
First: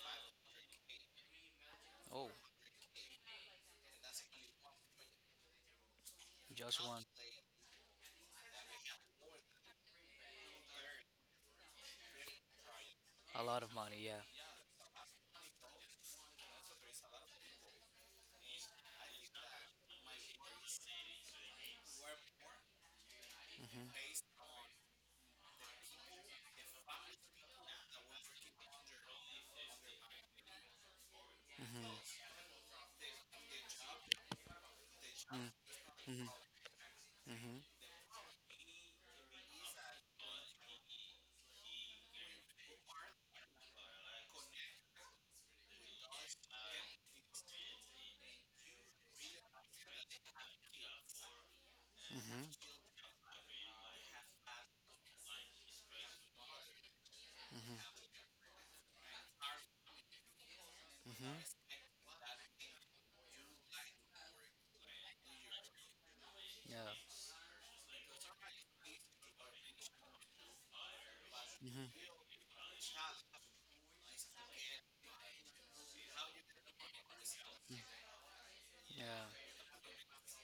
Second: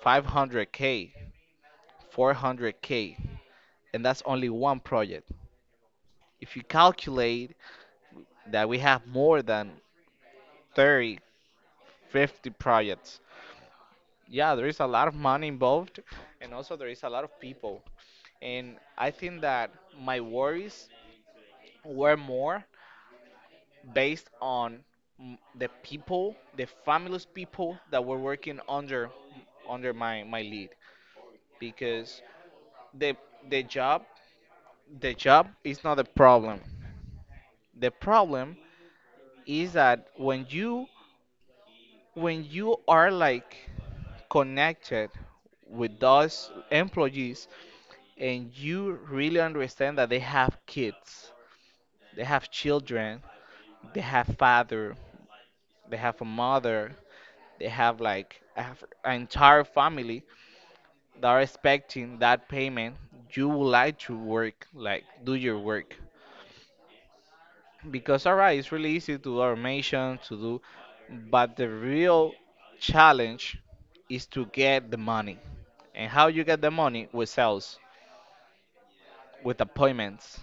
B: five hundred k,
A: Oh,
B: four hundred k, and that's only one project. If you
A: just one.
B: calculate that we have more than thirty, fifty projects,
A: A lot of money. Yeah.
B: yeah, there is a lot of money involved, and also there is a lot of people. And I think that my worries were more based on mm, the people, the family's people that were working under under my my lead because the the job the job
A: Mm,
B: is not the
A: mhm,
B: problem.
A: Mm. mhm,
B: The problem is that when you when you are like connected with those employees and you really understand that they have kids, they
A: mhm,
B: have children, they have father, they have a mother, they have like a f- an entire family that are
A: mhm.
B: expecting that payment, you would like to work, like do your work.
A: Yeah.
B: Because all right, it's really easy to do automation to do, but
A: Mm.
B: the
A: Mhm.
B: real challenge is to get the money. And how you get the money? With sales,
A: Yeah.
B: with appointments.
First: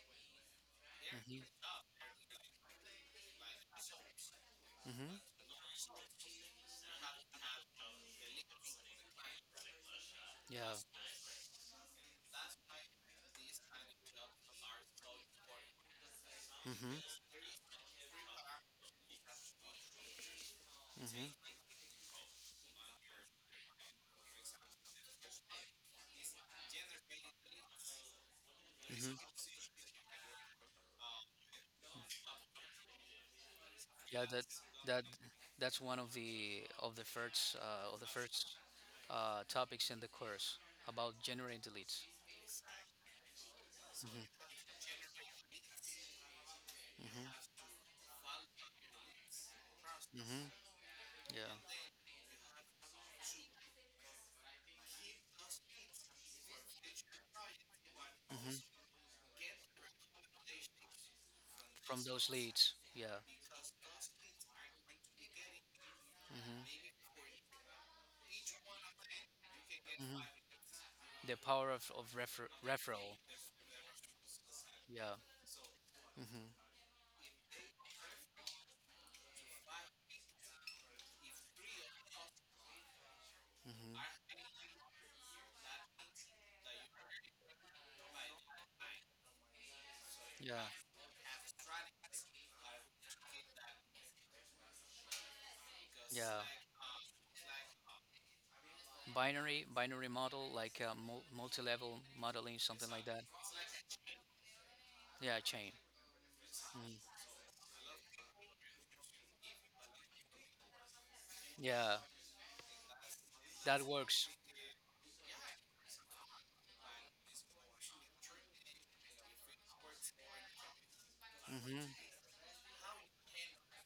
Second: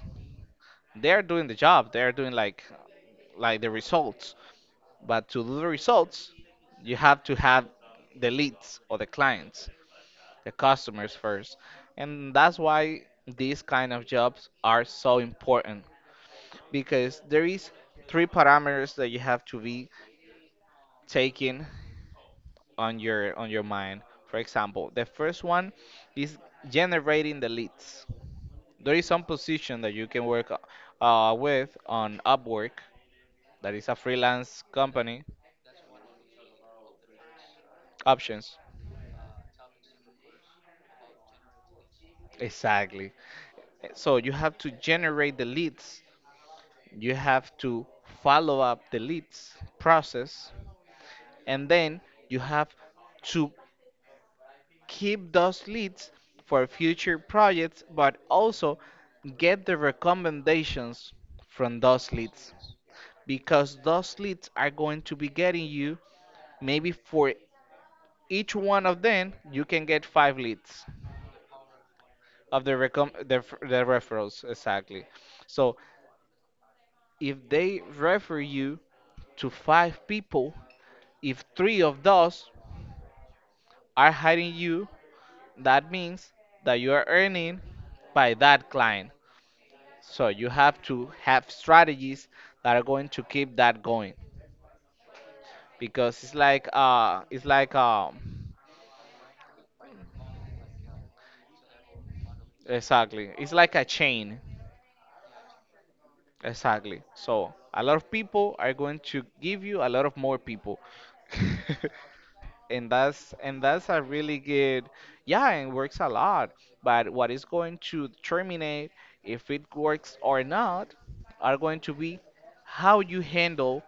B: They are
A: Mm. Mhm.
B: doing the
A: Mm.
B: job. They are doing like like the results.
A: Mhm.
B: But to do the results, you have to have the leads or the clients, the
A: Yeah.
B: customers first. And that's why these kind of jobs are so important
A: Mm. Mhm.
B: because there is three parameters that you have to be
A: Mm.
B: taking on your on your mind. For example, the first one is generating the leads. There is
A: Mhm.
B: some position that you can work uh, with on Upwork, that is a
A: Yeah, that
B: freelance
A: that
B: company.
A: that's one of the of the first uh, of the first
B: Options,
A: uh, topics in the course about generating the leads.
B: exactly. So you
A: hmm
B: have to generate the leads. You have
A: hmm
B: to follow up the leads process,
A: hmm Yeah,
B: and then you have to keep those leads for future projects, but also
A: hmm
B: get the recommendations from
A: from
B: those
A: those
B: leads,
A: leads. Yeah,
B: because those leads are going to be getting you
A: hmm
B: maybe, for each one of them you can get
A: hmm
B: five leads
A: the power of of refer-
B: of the recom
A: referral.
B: the, f- the referrals exactly.
A: Yeah,
B: So
A: hmm
B: if they refer you to five people, if three of those are
A: hmm
B: hiring you, that means that you are earning by that client. So you
A: yeah,
B: have to have strategies that are going to keep that going because it's
A: yeah.
B: like uh it's like um
A: Binary binary model like uh, mul- multi level modeling, something like that.
B: exactly, it's like a chain.
A: Yeah, chain.
B: Exactly.
A: Mhm.
B: So a lot of people are going to give you a lot of more people.
A: Yeah,
B: and that's and
A: that
B: that's a
A: works.
B: really good, yeah, and works a lot. But what is going to terminate if it works or not are going to
A: hmm
B: be how you handle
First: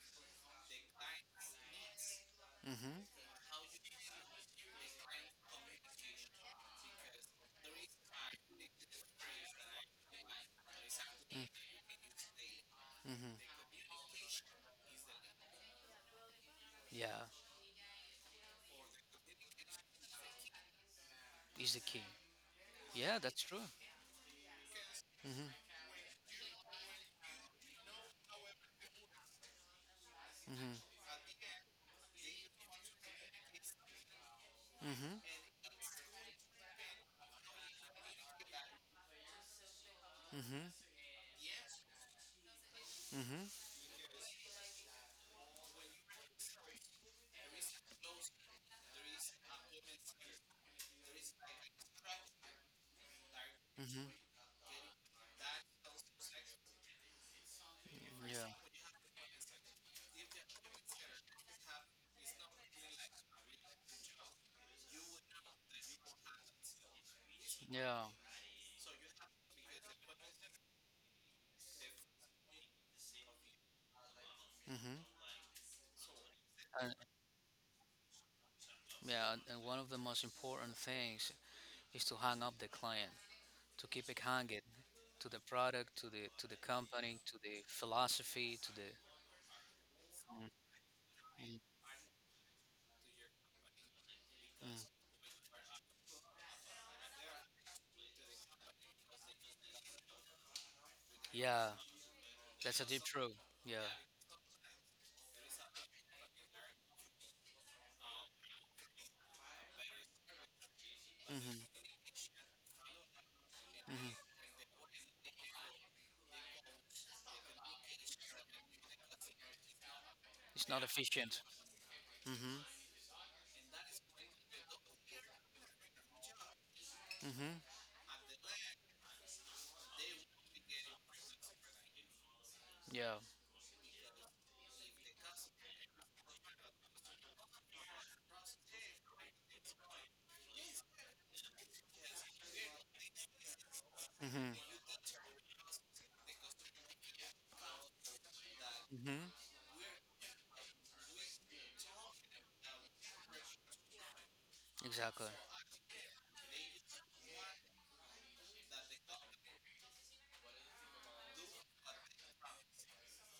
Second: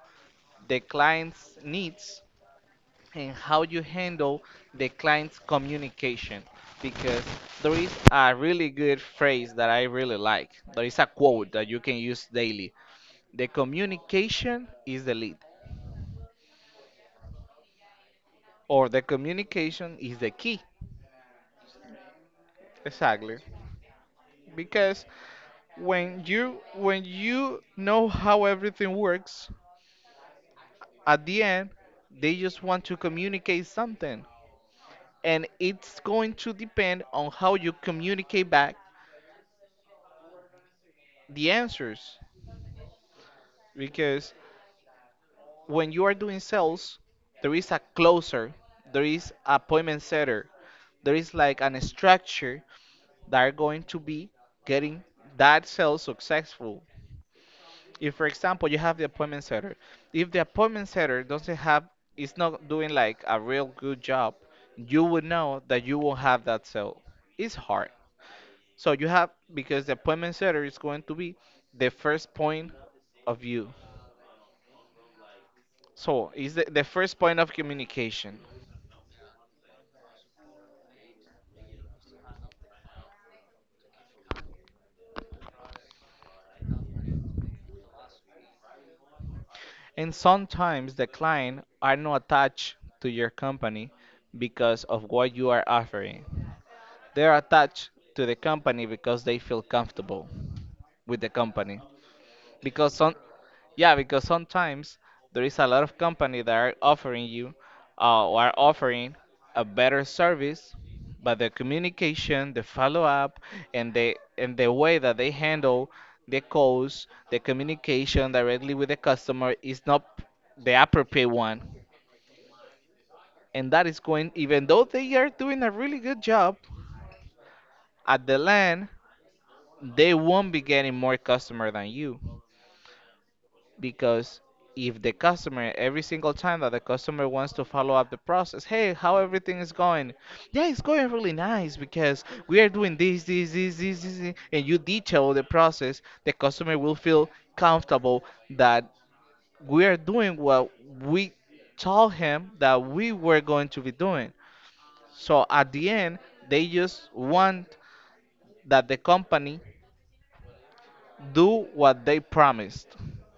B: the client's needs
A: hmm
B: and how you handle the client's communication. Because there is a really good phrase that I really like. There is a quote that you can use daily. The
A: hmm
B: communication is the lead,
A: Yeah,
B: or the communication is the key.
A: is the key. Yeah,
B: Exactly.
A: that's true.
B: Because
A: Mm-hmm.
B: when you when you know how everything works,
A: Mm-hmm.
B: at the end they just want to communicate something.
A: Mm-hmm.
B: And it's going to depend on how you communicate back
A: Mm-hmm.
B: the answers.
A: Mm-hmm.
B: Because when you are doing sales, there is a closer, there is appointment setter, there is like an structure that are going to
A: Mm-hmm.
B: be getting that sale successful. If, for
A: Yeah.
B: example, you have the appointment setter, if the appointment setter doesn't have, is not doing like a real good job, you would know that you won't have that sale. It's hard.
A: Yeah.
B: So you have because the appointment setter is going to be the first point of view.
A: Mm-hmm.
B: So it's the, the
A: And
B: first point of communication.
A: yeah, and and one of the most important things is to hang up the client, to keep it hanging to the product, to the to the company, to the philosophy, to the
B: And sometimes the
A: Mm.
B: client are not attached to your company because of what you are offering. They're attached to the company because they feel comfortable with the
A: yeah.
B: company
A: That's a
B: because
A: deep
B: some
A: truth. Yeah.
B: yeah, because sometimes there is a lot of company that are offering you uh, or are offering a better service, but the
A: Mm-hmm.
B: communication, the follow-up and the and the way that they handle the calls, the communication directly with the customer is not
A: It's
B: the
A: not
B: appropriate
A: efficient.
B: one,
A: Mm-hmm.
B: and that is going, even though they are doing a really good job
A: Mm-hmm.
B: at the land, they won't be getting more customer than you.
A: Yeah.
B: Because if the customer, every single time that the customer wants to follow up the process, hey, how everything is going, yeah, it's going really nice because we are doing this this this this, this this,"
A: Mm-hmm.
B: and you detail the process, the customer will feel comfortable that
A: Mm-hmm.
B: we are doing what we told him that we were going to be doing.
A: Exactly.
B: So at the end they just want that the company do what they promised.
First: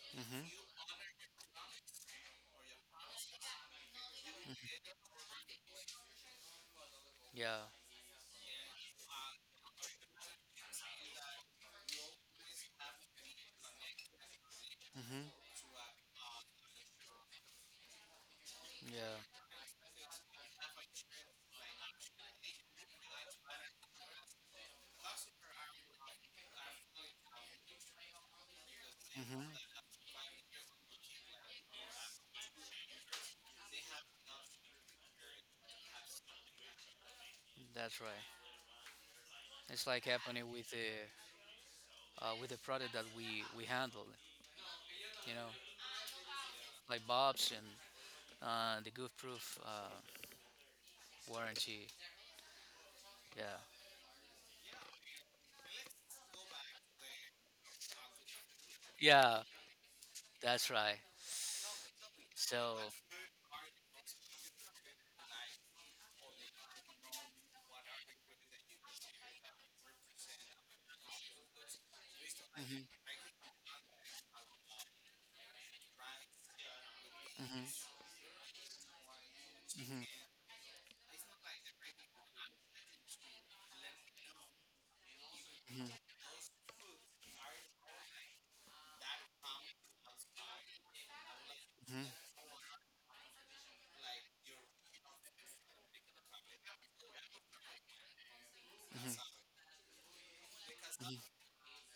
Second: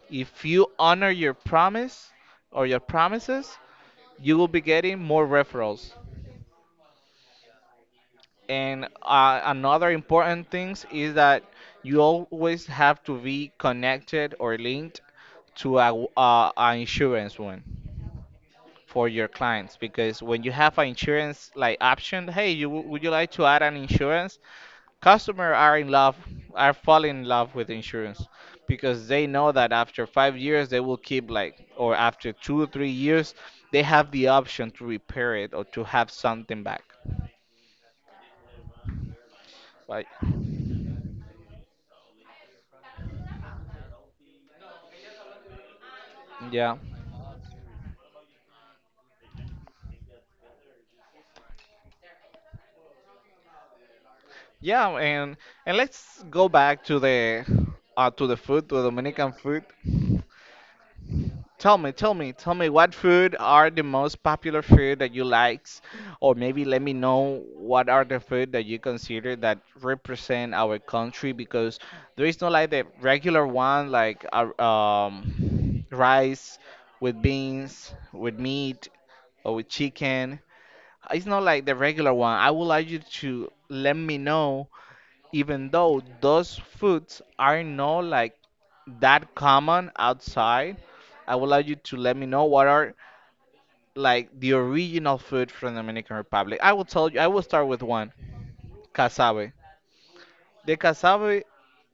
B: If
A: Mm-hmm.
B: you honor your promise or your promises, you will be getting more referrals.
A: Yeah.
B: And uh, another important thing is that you always have to be connected or linked
A: Mm-hmm.
B: to a, w- uh, a insurance one for your
A: Yeah.
B: clients, because when you have an insurance like option, hey, you w- would you like to add an insurance? Customers are in love, are falling in love with insurance because they know
A: Mm-hmm.
B: that after five years they will keep like, or after two or three years, they have the option to repair it or to have something back.
A: That's right. It's like
B: Like,
A: happening with the uh, with the product that we we handle. You know,
B: yeah,
A: like Bob's and uh, the Goof Proof uh, warranty. Yeah,
B: yeah, and and let's go back to the uh, to the food, to the Dominican
A: yeah,
B: food.
A: that's right.
B: Tell me, tell me, tell me
A: So,
B: what food are the most popular food that you likes, or maybe let me know what are the food that you consider that represent our country. Because there is no like the regular one like uh, um rice with
A: mhm,
B: beans, with meat or with
A: mhm,
B: chicken. It's not like the regular one. I would like you to let me know, even
A: mhm,
B: though those foods are not like that common outside, I would like you to
A: mhm,
B: let me know what are like the original food from Dominican Republic. I will tell you. I will start with one,
A: mhm,
B: cassave. The cassave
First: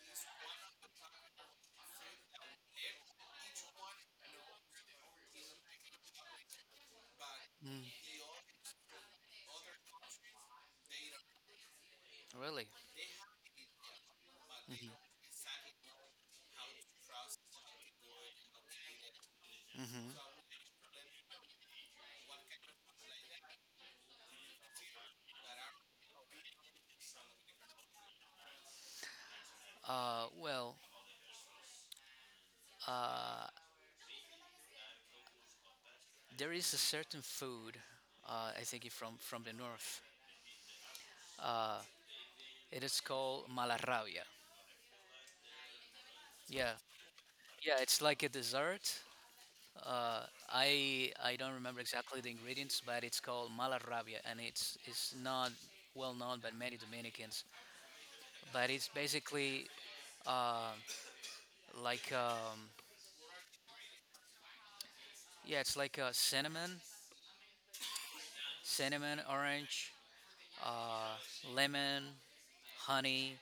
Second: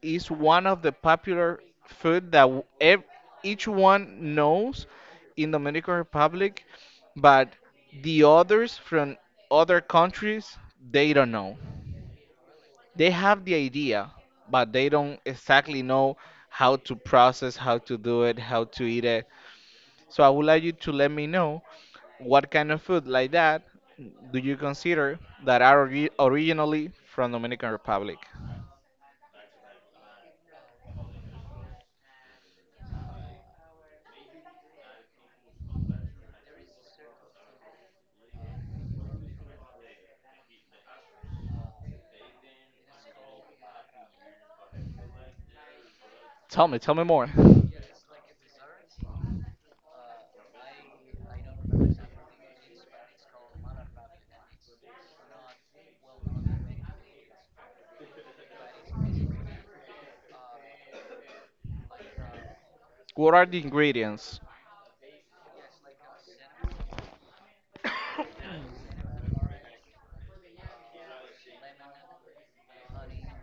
B: is one of the popular food that w- ev- each one knows in Dominican Republic, but
A: mhm.
B: the others from other countries they don't know.
A: really,
B: They have the idea, but they don't exactly know how to process, how to do it, how to eat it.
A: hmm
B: So I would like you to let me know what kind of food like that do you consider that are ori- originally from Dominican Republic?
A: uh, well, there is a certain food. Uh, I think it from from the north. It is called malarrabia.
B: Tell
A: Yeah,
B: me, tell me more.
A: yeah, it's like a dessert. Uh, I I don't remember exactly the ingredients, but it's called malarrabia, and it's it's not well known by many Dominicans. But it's basically uh, like um,
B: What are the ingredients?
A: yeah, it's like uh, cinnamon, cinnamon, orange, uh, lemon, honey.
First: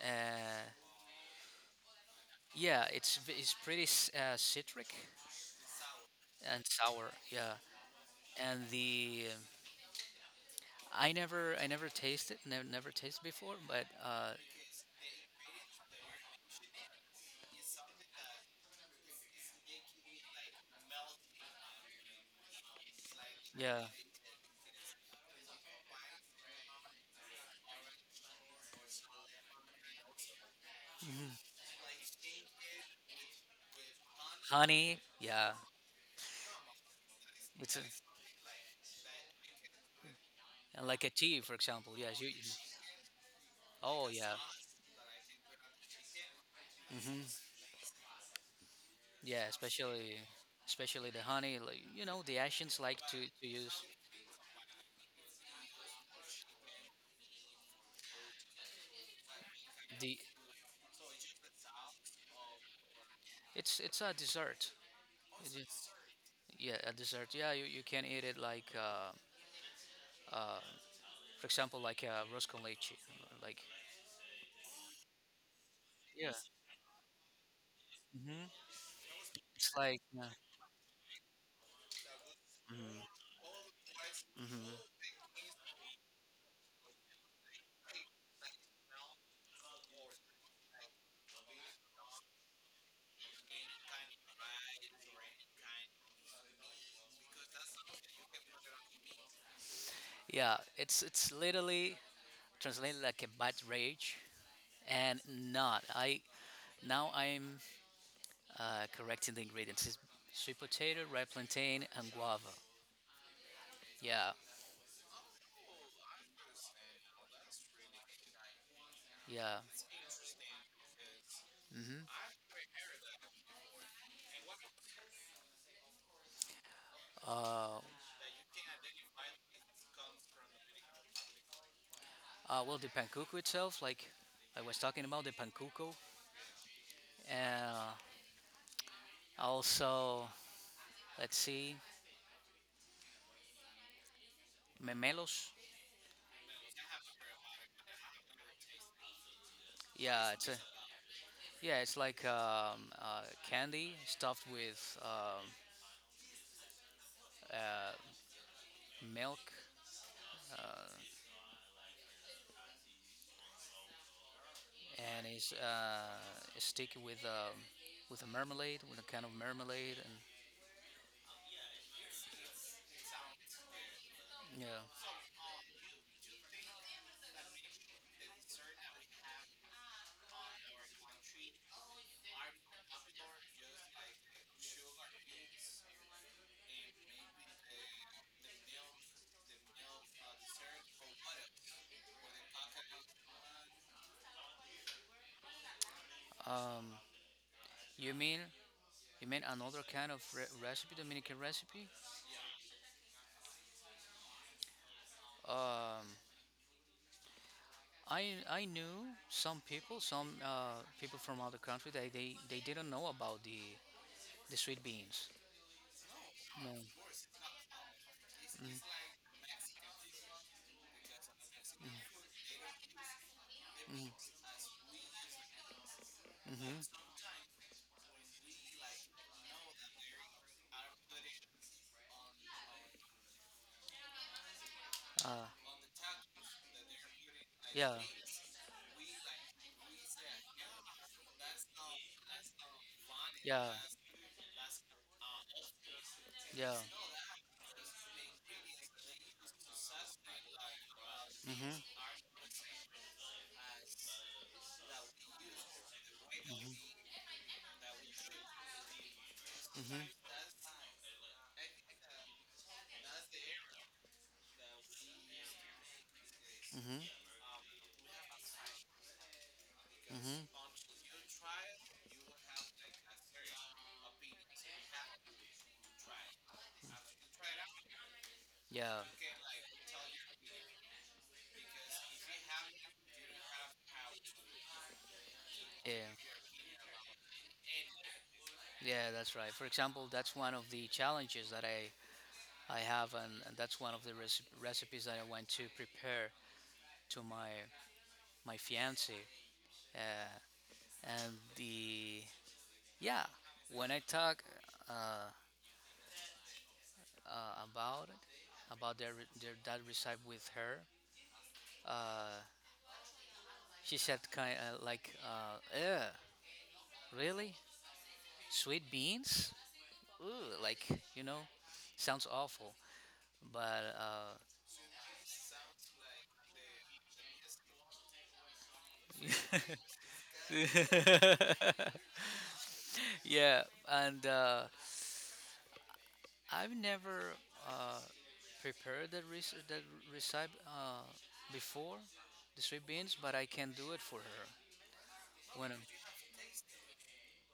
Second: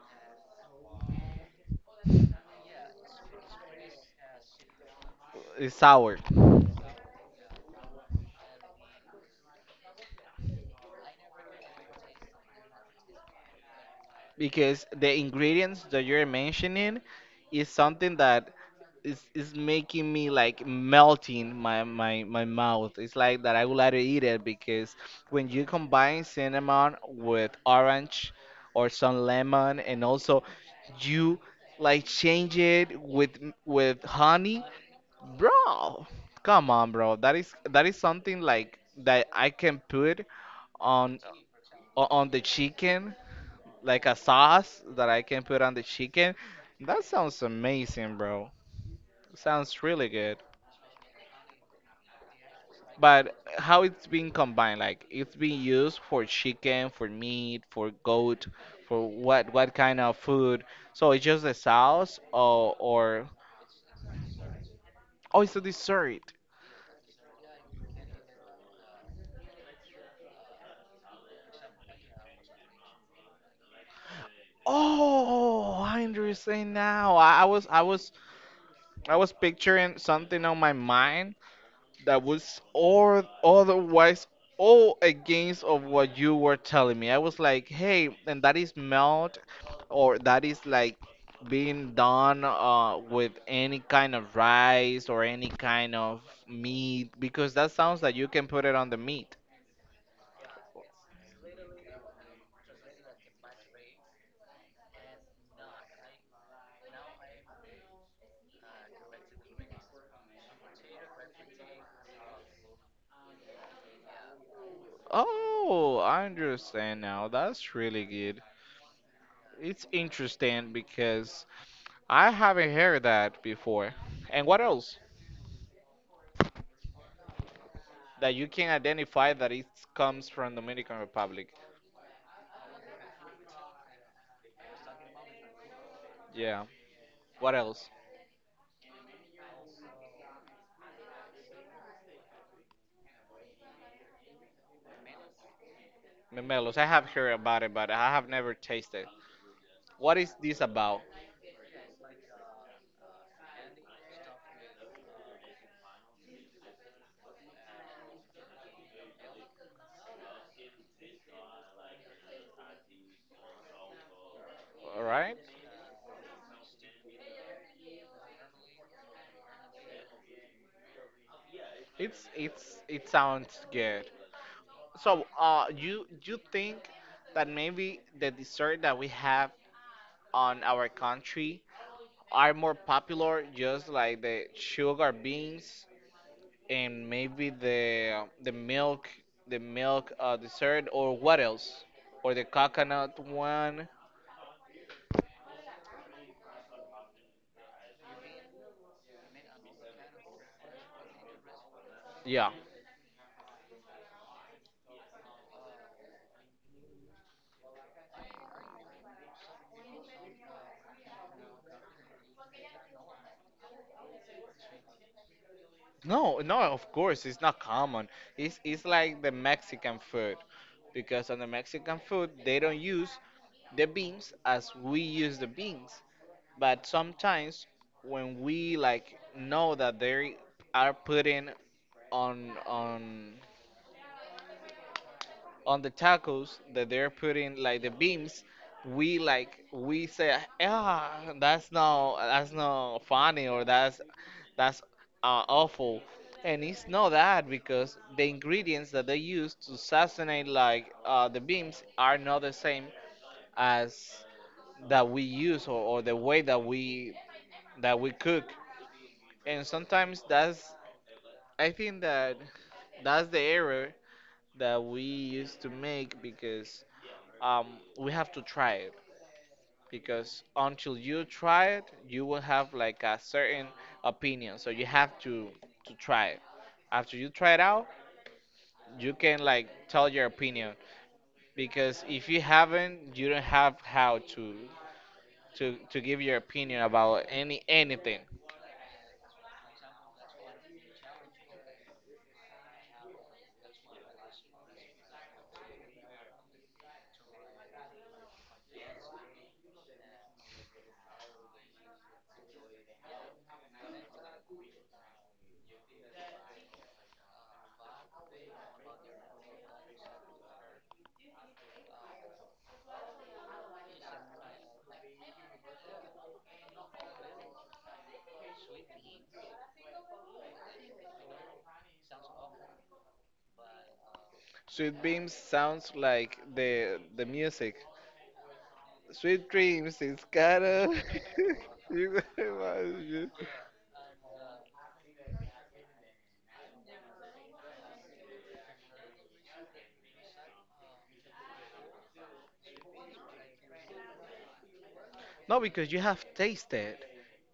A: Uh, yeah, it's v- it's pretty c- uh, citric
B: It's sour
A: and sour. Yeah, and the I never I never tasted never never tasted before, but uh,
B: because the ingredients that you're mentioning is something that it's it's making me like melting my my my mouth. It's like that I would
A: yeah,
B: like to eat it because when you combine cinnamon with orange or some lemon and also you like change it with with honey,
A: honey. Yeah,
B: bro. Come on, bro. That is
A: It's a,
B: that is something like that I can put
A: like a
B: on
A: tea, for example.
B: o-
A: Yes, you.
B: on
A: You-
B: the chicken, like
A: Oh
B: a
A: yeah,
B: sauce that I can put on the chicken. That sounds
A: Mhm.
B: amazing, bro.
A: yeah.
B: Sounds really
A: Especially,
B: good.
A: especially the honey. Like you know, the Asians like to,
B: But
A: to use
B: how it's being combined, like it's being used for chicken, for meat, for goat, for what what kind of
A: the.
B: food? So it's just a sauce or or
A: It's it's a dessert.
B: oh, it's
A: It
B: a
A: is-
B: dessert.
A: yeah, a dessert. Yeah, you, you can eat it like uh, uh, for example, like uh, rose con leche. Like
B: Oh, I understand now. I, I was I was
A: Mhm.
B: I was
A: it's
B: picturing
A: like uh,
B: something on my mind that was,
A: Mhm.
B: or otherwise,
A: Mhm.
B: all against of what you were telling me. I was like, hey, and that is melt or that is like being done uh, with any kind of rice or any kind of meat because that sounds like you can put it on the meat.
A: yeah, it's it's literally translated like a bad rage, and not. I now I'm uh, correcting the ingredients. It's sweet potato, red plantain, and guava. Yeah,
B: Oh, I understand now. That's really good.
A: yeah.
B: It's interesting because
A: hmm
B: I haven't heard that before. And what else
A: Uh,
B: that you can identify that it comes from Dominican Republic?
A: uh, well, the pankuku itself, like I was talking about, the pankuku.
B: Yeah. What else?
A: Uh, also, let's see, memelos.
B: Memelos. I have heard about it, but I have never tasted. What
A: Yeah,
B: is
A: it's a,
B: this about?
A: yeah, it's like um, uh, candy stuffed with um, uh, milk, uh,
B: All
A: and
B: right.
A: it's uh, sticky with um, with a marmalade, with a kind of marmalade, and
B: It's it's it sounds good.
A: yeah.
B: So, uh, you you think that maybe the dessert that we have on our country are more popular, just like the sugar beans and maybe the the milk, the milk uh, dessert, or what else, or the coconut one?
A: Um, you mean You mean another kind of re- recipe, Dominican recipe?
B: Yeah
A: Um, I I knew some people, some uh, people from other country, that they they didn't know about the the sweet beans.
B: No, no, of
A: No.
B: course it's not common. It's it's like the Mexican food, because on the Mexican food they don't use the beans
A: Mm-hmm.
B: as we use the beans. But
A: Mm-hmm.
B: sometimes, when we like know that they are putting on on
A: Uh,
B: on the tacos, that they're putting like the
A: yeah.
B: beams, we like we say, ah, that's not, that's not funny, or
A: Yeah.
B: that's that's uh, awful. And
A: Yeah.
B: it's not that, because the ingredients that they use to sazonate, like uh, the
A: Mm-hmm.
B: beams, are not the same as that we use, or, or the way that we that we cook. And
A: Mm-hmm.
B: sometimes that's I think that that's the error that we used to make, because
A: Mm-hmm.
B: um, we have to try it, because
A: Mm-hmm.
B: until you try it, you will have like a certain opinion. So you have to to try it. After you try it out,
A: Yeah,
B: you can like tell your opinion, because if you haven't, you don't have how to to
A: yeah,
B: to give your opinion about any anything.
A: yeah, that's right. For example, that's one of the challenges that I I have, and, and that's one of the reci- recipes that I went to prepare to my my fiance. Uh, and the, yeah, when I talk uh, uh, about it, about their, their that recipe with her, uh, she said kind of like, uh, "Eh, really? Sweet beans? Ooh, like, you know, sounds awful." But uh,
B: Sweet Dreams sounds like the the music. Sweet Dreams is kind of.
A: yeah. And uh, I've never uh, prepared that res- that recipe uh, before, the sweet beans, but I can do it for her.
B: No,
A: When I'm,
B: because you have tasted.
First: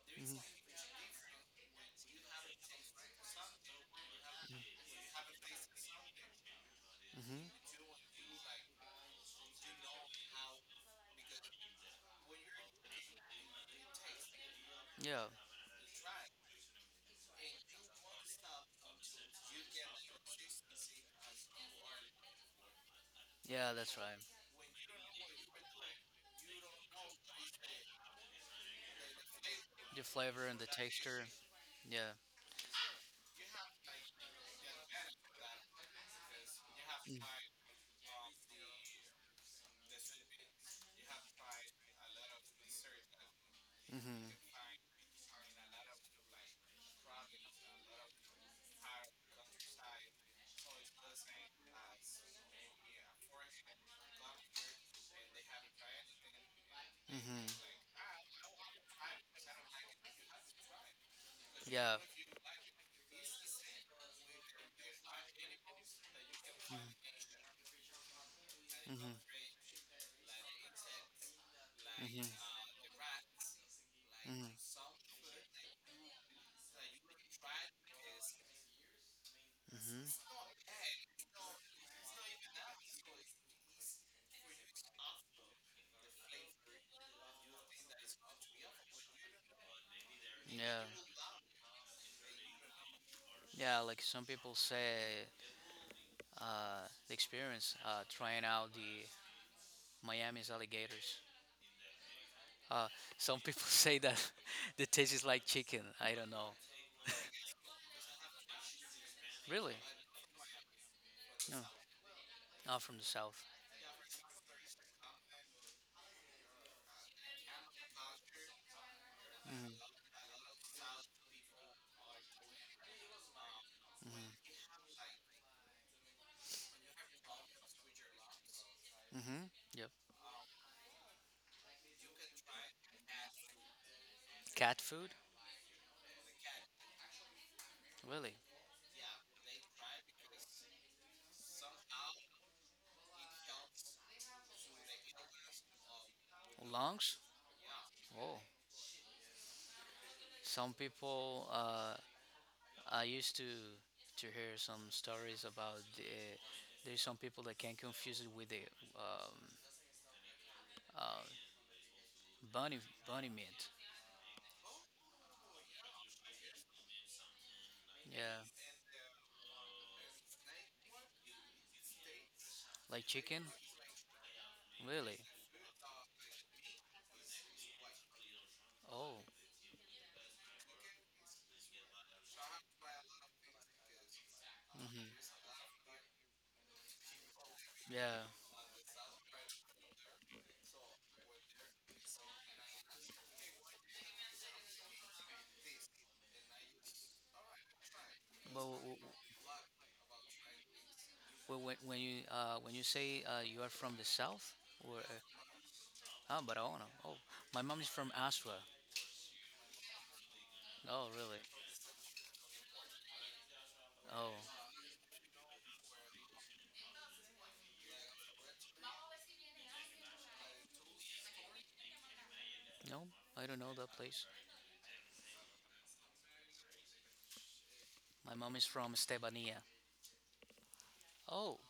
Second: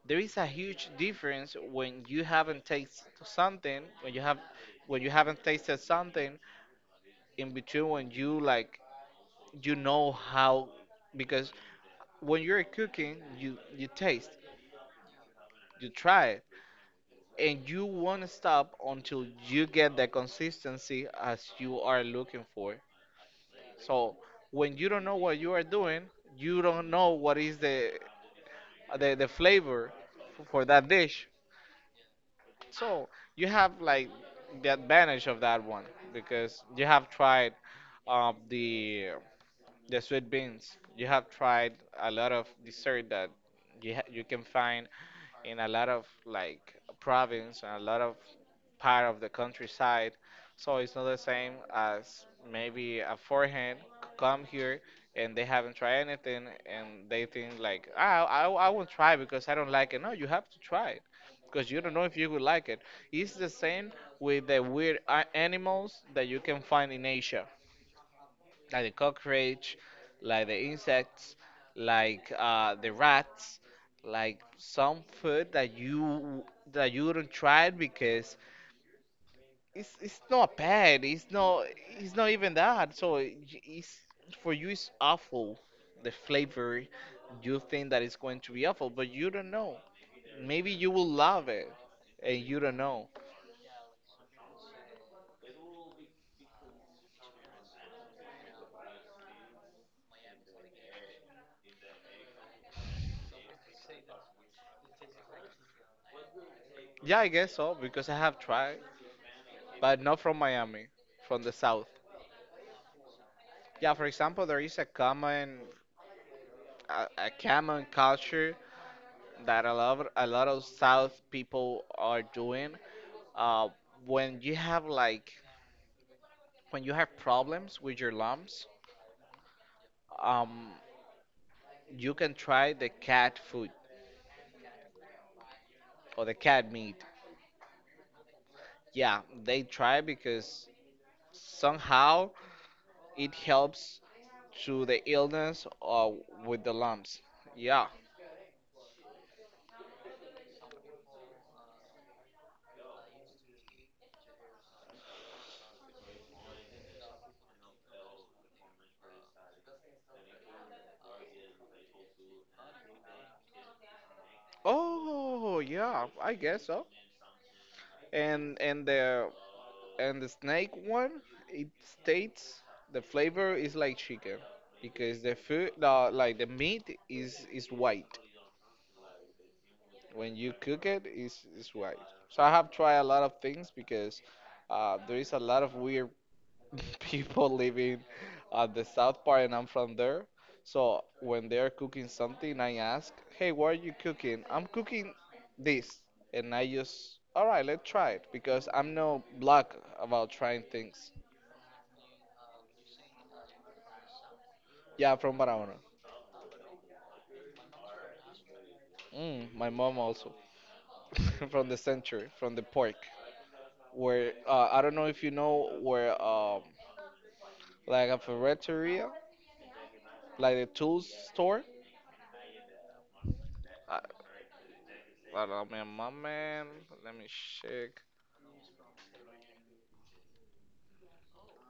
B: There is a huge difference when you haven't tasted something, when you have, when you haven't tasted something in between, when you like, you know how, because when you're cooking you you taste,
A: yeah,
B: you try it, and you won't stop until you get the consistency as you are looking for.
A: yeah, that's
B: So
A: right.
B: when you don't know what you are doing, you don't know what is the the, the flavor
A: The flavor and the
B: for that
A: texture.
B: dish.
A: Yeah.
B: So you have like the advantage of that one, because you have tried um, the the sweet beans. You have tried a lot of dessert that you ha you
A: Mhm.
B: can find in a lot of like province and a lot of part of the countryside. So it's not the same as maybe a forehand c- come here, and they haven't tried anything, and they
A: Mhm.
B: think like, ah, I, I won't try because I don't like it. No, you have to try it, because you don't
A: Yeah.
B: know if you will like it. It's the same with the weird a- animals that you can find in Asia, like the
A: Mhm.
B: cockroach, like the insects, like
A: Mhm.
B: uh, the rats, like
A: Mhm.
B: some food that you that you do not try it, because it's it's
A: Mhm.
B: not bad. It's not it's not even that. So it- it's for you it's awful. The flavor, you think that it's going to be awful, but you don't know. Maybe
A: Yeah.
B: you will love it, and you don't know.
A: Yeah. Like some people say, uh, the experience uh, trying out the Miami's alligators. Uh, some people say that the taste is like chicken. I don't know.
B: Yeah, I guess so because I have tried,
A: Really?
B: but not from Miami, from the
A: No.
B: south.
A: Oh, from the south.
B: Yeah, for example, there is a common a, a common culture that a lot of, a lot of South people are doing. Uh, when you have like, when you have problems with your lumps,
A: Mm-hmm. Yep.
B: um, you can try the cat food
A: Cat food?
B: or the cat meat.
A: Really?
B: Yeah, they try because somehow it helps to the illness or with the
A: Lungs?
B: lumps. Yeah.
A: Oh. Some people, uh, I used to to hear some stories about the, there's some people that can confuse it with the um, uh, bunny bunny meat.
B: Oh, yeah, I guess so.
A: Yeah,
B: And and the, And the snake one, it states the
A: like chicken.
B: flavor is like chicken,
A: Really?
B: because the food, the, like the meat is is white.
A: Oh.
B: When you cook it, is is white. So I have tried a lot of things, because uh, there
A: Hmm.
B: is a lot of weird people living
A: Yeah.
B: at the south part, and I'm from there. So when they are cooking something, I ask, "Hey, what are you cooking?" I'm cooking this, and I just, all right, let's try it because
A: Well,
B: I'm
A: w-
B: no block about trying things.
A: w- when when you uh, when you say uh, you are from the south, or uh,
B: Yeah, from Barahona.
A: ah, but I don't know. Oh, my mom is from Aswa.
B: Mm, my mom also.
A: Oh, really?
B: From the center, from the park.
A: Oh,
B: Where, uh, I don't know if you know where, um, like a ferreteria, like a tools store.
A: no, I don't know that
B: I,
A: place.
B: I don't know, my man, let me check.
A: My mom is from Estebania. Oh,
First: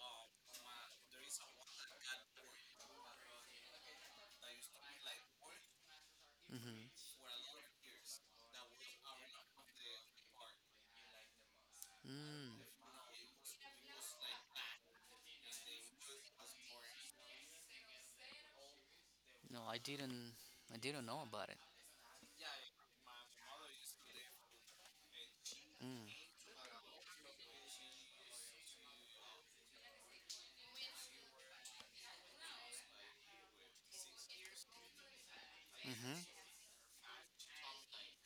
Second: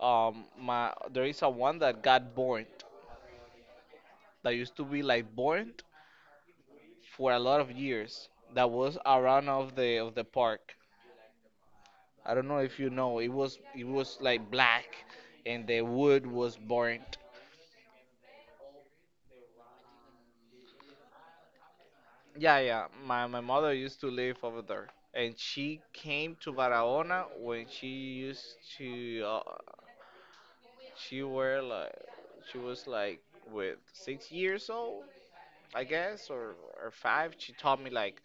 B: Um, my, there is a one that got burned, that used to be like burned
A: hmm.
B: for a lot of years. That was around of the of the park. I don't know
A: Mm,
B: if you know, it was it was like black and the wood was burnt.
A: no, I didn't. I didn't know about it.
B: Yeah, yeah. My my mother used to live over there, and she
A: Mm,
B: came to Barahona when she used to. Uh, she were like, she was like with six years old, I guess,
A: hmm,
B: or or five. She told me like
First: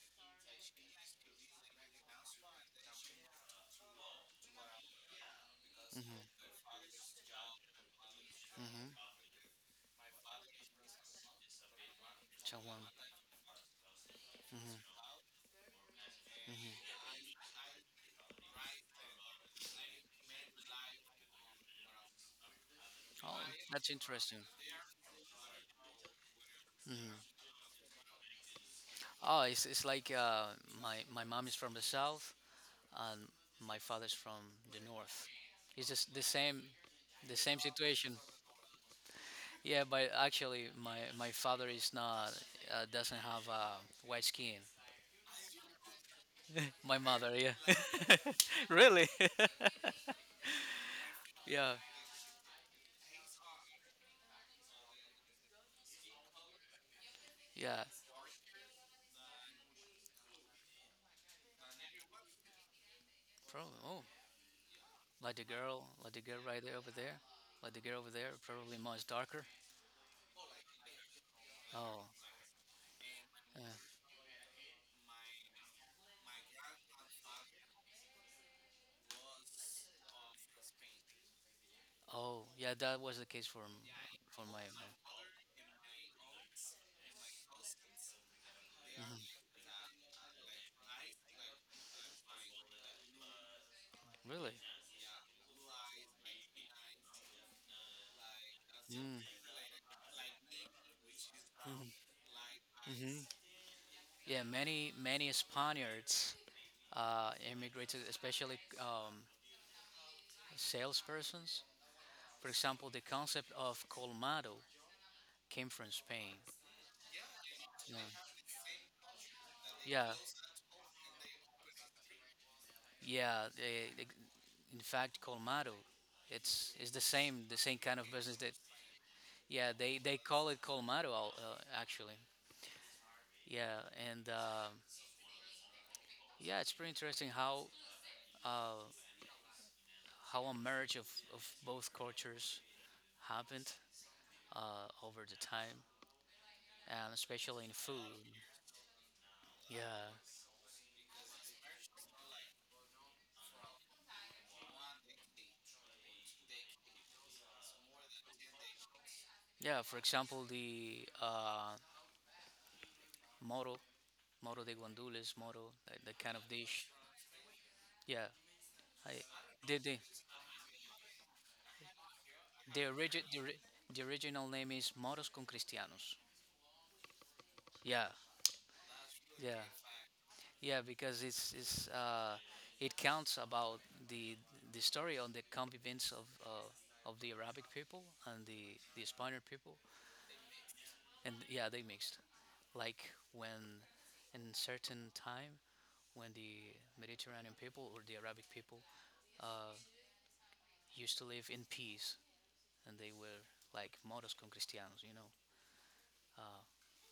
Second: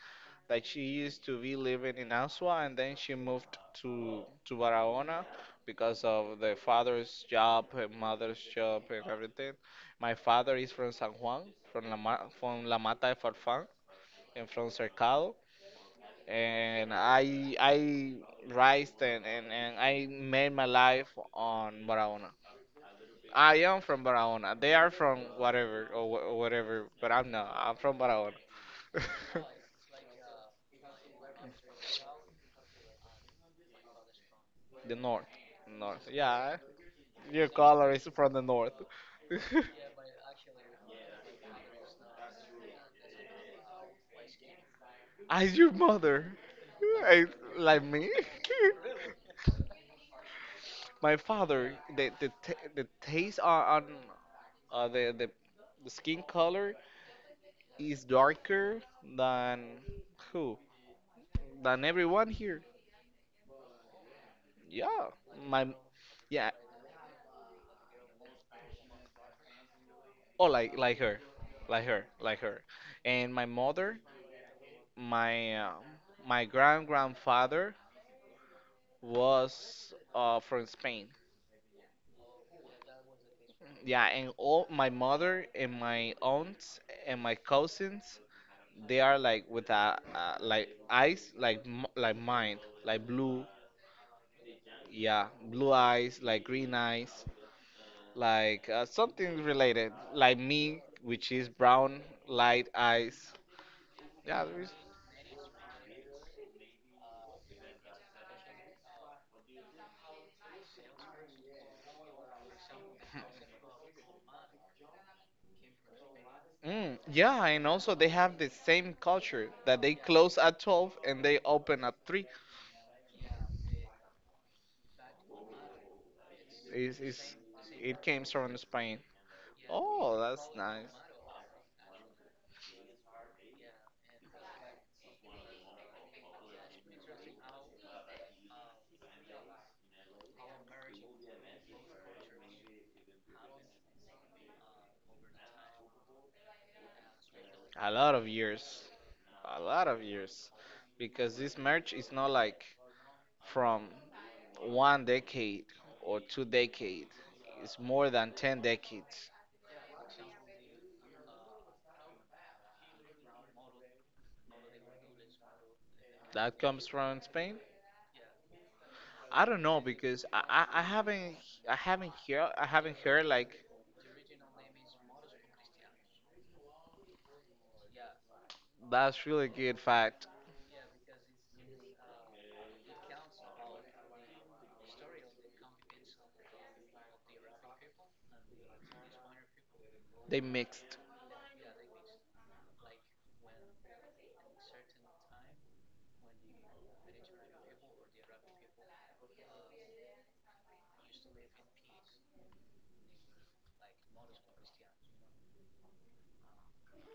B: that she used to be living in Asua, and then she moved to to Barahona, because of
A: hmm,
B: the father's job and mother's job
A: hmm.
B: and everything. My father is from San Juan, from La Ma- from La
A: Chawan.
B: Mata de Farfán, and from
A: Hmm.
B: Cercado. And I I raised, and, and, and I made my life on Barahona.
A: Oh,
B: I am
A: that's
B: from
A: interesting.
B: Barahona. They are from whatever, or, wh- or whatever, but I'm
A: Hmm.
B: not. I'm from Barahona,
A: Oh, it's, it's like uh, my my mom is from the south, and my father's from the
B: the north,
A: north. It's
B: north.
A: just the
B: Yeah,
A: same, the
B: your
A: same
B: color is
A: situation.
B: from the north.
A: Yeah, but actually, my my father is not uh, doesn't have uh, white skin.
B: As your mother,
A: My
B: I,
A: mother, yeah.
B: like me.
A: Really?
B: My father,
A: Yeah,
B: the the, t- the taste on, on uh, the, the the skin color
A: yeah.
B: is darker than who? Than everyone here.
A: Probably. Oh,
B: Yeah,
A: like the
B: my
A: girl, like the girl
B: yeah.
A: right there over there, like the girl over there. Probably much darker.
B: Oh, like like her, like her,
A: Oh,
B: like her. And my
A: yeah.
B: mother, my uh, my grand grandfather was uh, from Spain.
A: Oh, yeah. That was the case for m-
B: Yeah, and
A: for my.
B: all my mother and my aunts and my cousins, they are
A: Hmm.
B: like with a, uh, like eyes like m- like mine, like blue.
A: Really?
B: Yeah, blue eyes, like green eyes. Like uh,
A: Mm.
B: something related, like me, which is brown, light
A: Hmm.
B: eyes. Yeah,
A: Yeah.
B: there is.
A: Many many Spaniards uh, immigrated, especially um, salespersons. For example, the concept of colmado came from Spain.
B: Mm, yeah, and also they have the same culture that they
A: Yeah,
B: close at twelve and they open at three.
A: yeah, yeah. Eh, in fact, Colmado. It's it's
B: Is
A: the
B: is
A: same, the same kind
B: it
A: of
B: came
A: business that
B: from Spain?
A: yeah, they they
B: Oh, that's
A: call it
B: nice.
A: Colmado al- uh, actually. Yeah, and uh, yeah, it's pretty interesting how uh, how a merge of, of both cultures happened uh, over the time, and especially in
B: A lot
A: food.
B: of years, a
A: Yeah,
B: lot of years, because this merch is not like from one decade or two decade. It's more than ten decades.
A: yeah, for example, the uh, moro, moro de guandules, moro, that, that kind of
B: That
A: dish.
B: comes from Spain.
A: Yeah, I,
B: I don't
A: the
B: know
A: the
B: because I, I, I haven't, I haven't hear, I
A: the,
B: haven't heard
A: origi- the,
B: like,
A: ori- the original name is moros con cristianos. Yeah,
B: that's really
A: yeah,
B: good fact.
A: yeah. Because it's it's uh, it counts about the the story on the convivence of uh, of the Arabic people and the the Spaniard people,
B: They mixed.
A: and yeah, they mixed. Like when in certain time, when the Mediterranean people or the Arabic people uh, used to live in peace, and they were like moros con cristianos, you know, uh,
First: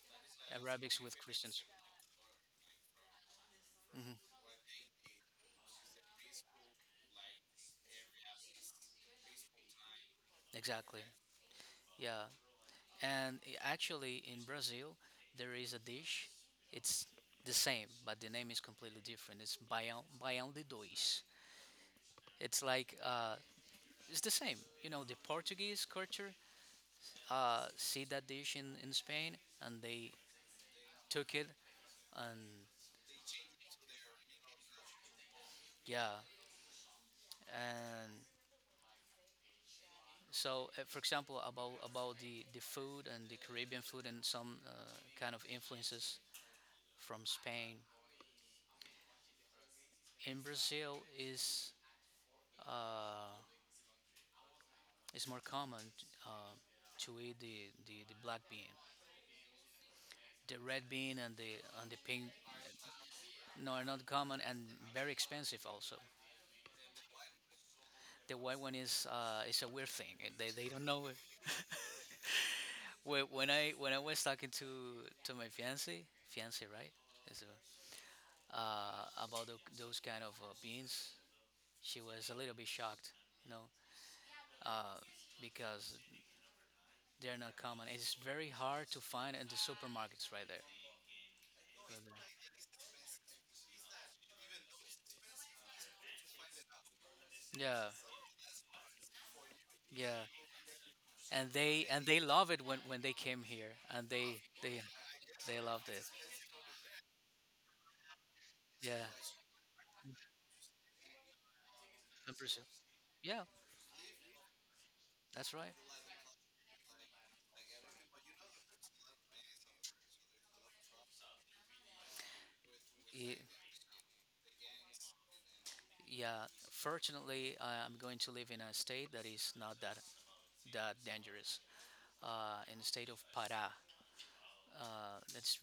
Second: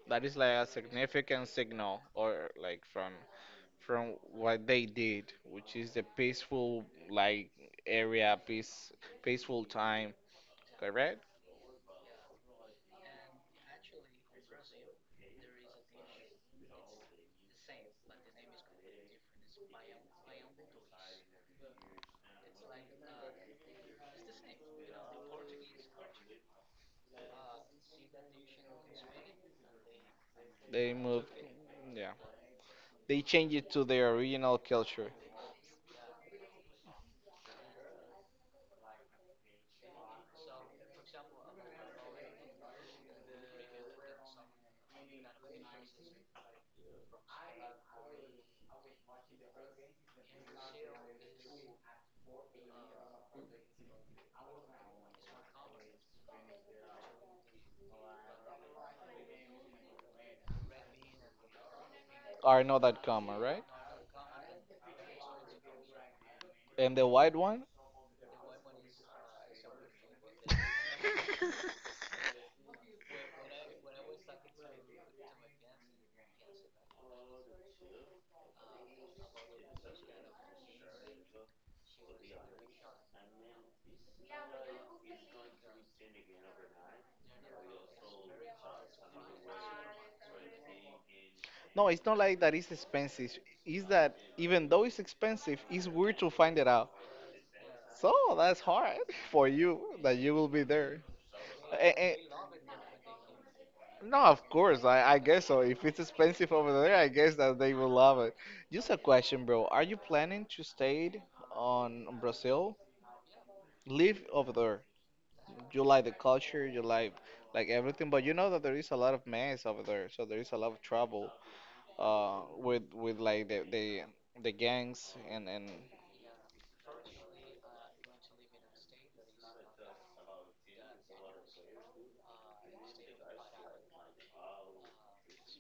B: That is like a
A: Arabics with
B: significant
A: Christians.
B: signal or like from
A: Hmm.
B: from what they did, which is the peaceful like area peace peaceful time.
A: Exactly.
B: Correct.
A: Yeah. And i- actually, in Brazil, there is a dish. It's the same, but the name is completely different. It's baião, baião de dois. It's like, uh, it's the same. You know, the Portuguese culture uh, see that dish in, in Spain, and they
B: They moved.
A: took it,
B: Yeah,
A: and
B: they changed it to their original culture.
A: yeah, and so uh, for example, about about the the food and the Caribbean food and some uh, kind of influences from Spain in Brazil is. Uh, It's more common uh, to eat the, the, the black bean. The red bean and the and the pink,
B: Are not that common, right?
A: no, are not common, and very expensive also.
B: And the white one.
A: The white one is uh, is a weird thing. They, they don't know it. When when I when I was talking to to my fiance fiance right, Is it- uh, about tho- those kind of uh, beans, she was a little bit shocked. You know. Uh, because they're not common. It's very hard to find in the supermarkets right there.
B: No, it's not like that it's expensive. It's that, even though it's expensive, it's weird to find it out.
A: Yeah,
B: So that's hard for you that
A: yeah.
B: you will be there.
A: And they
B: A-
A: and
B: a-
A: they love it when when they came here, and
B: no,
A: they
B: of
A: they
B: course, I, I guess
A: they
B: so. If
A: loved it.
B: it's expensive over there, I guess that they will love it. Just
A: Yeah,
B: a question, bro. Are you planning to stay on
A: I'm pretty sure.
B: Brazil?
A: Yeah,
B: Live over there.
A: that's right.
B: You like the culture, you like like everything, but you know that there is a lot of mess over there, so there is a lot of trouble uh with with
A: Ye-
B: like the the the gangs, and and
A: Yeah, fortunately, I- I'm going to live in a state that is not that that dangerous. Uh, in the state of Pará, uh, that's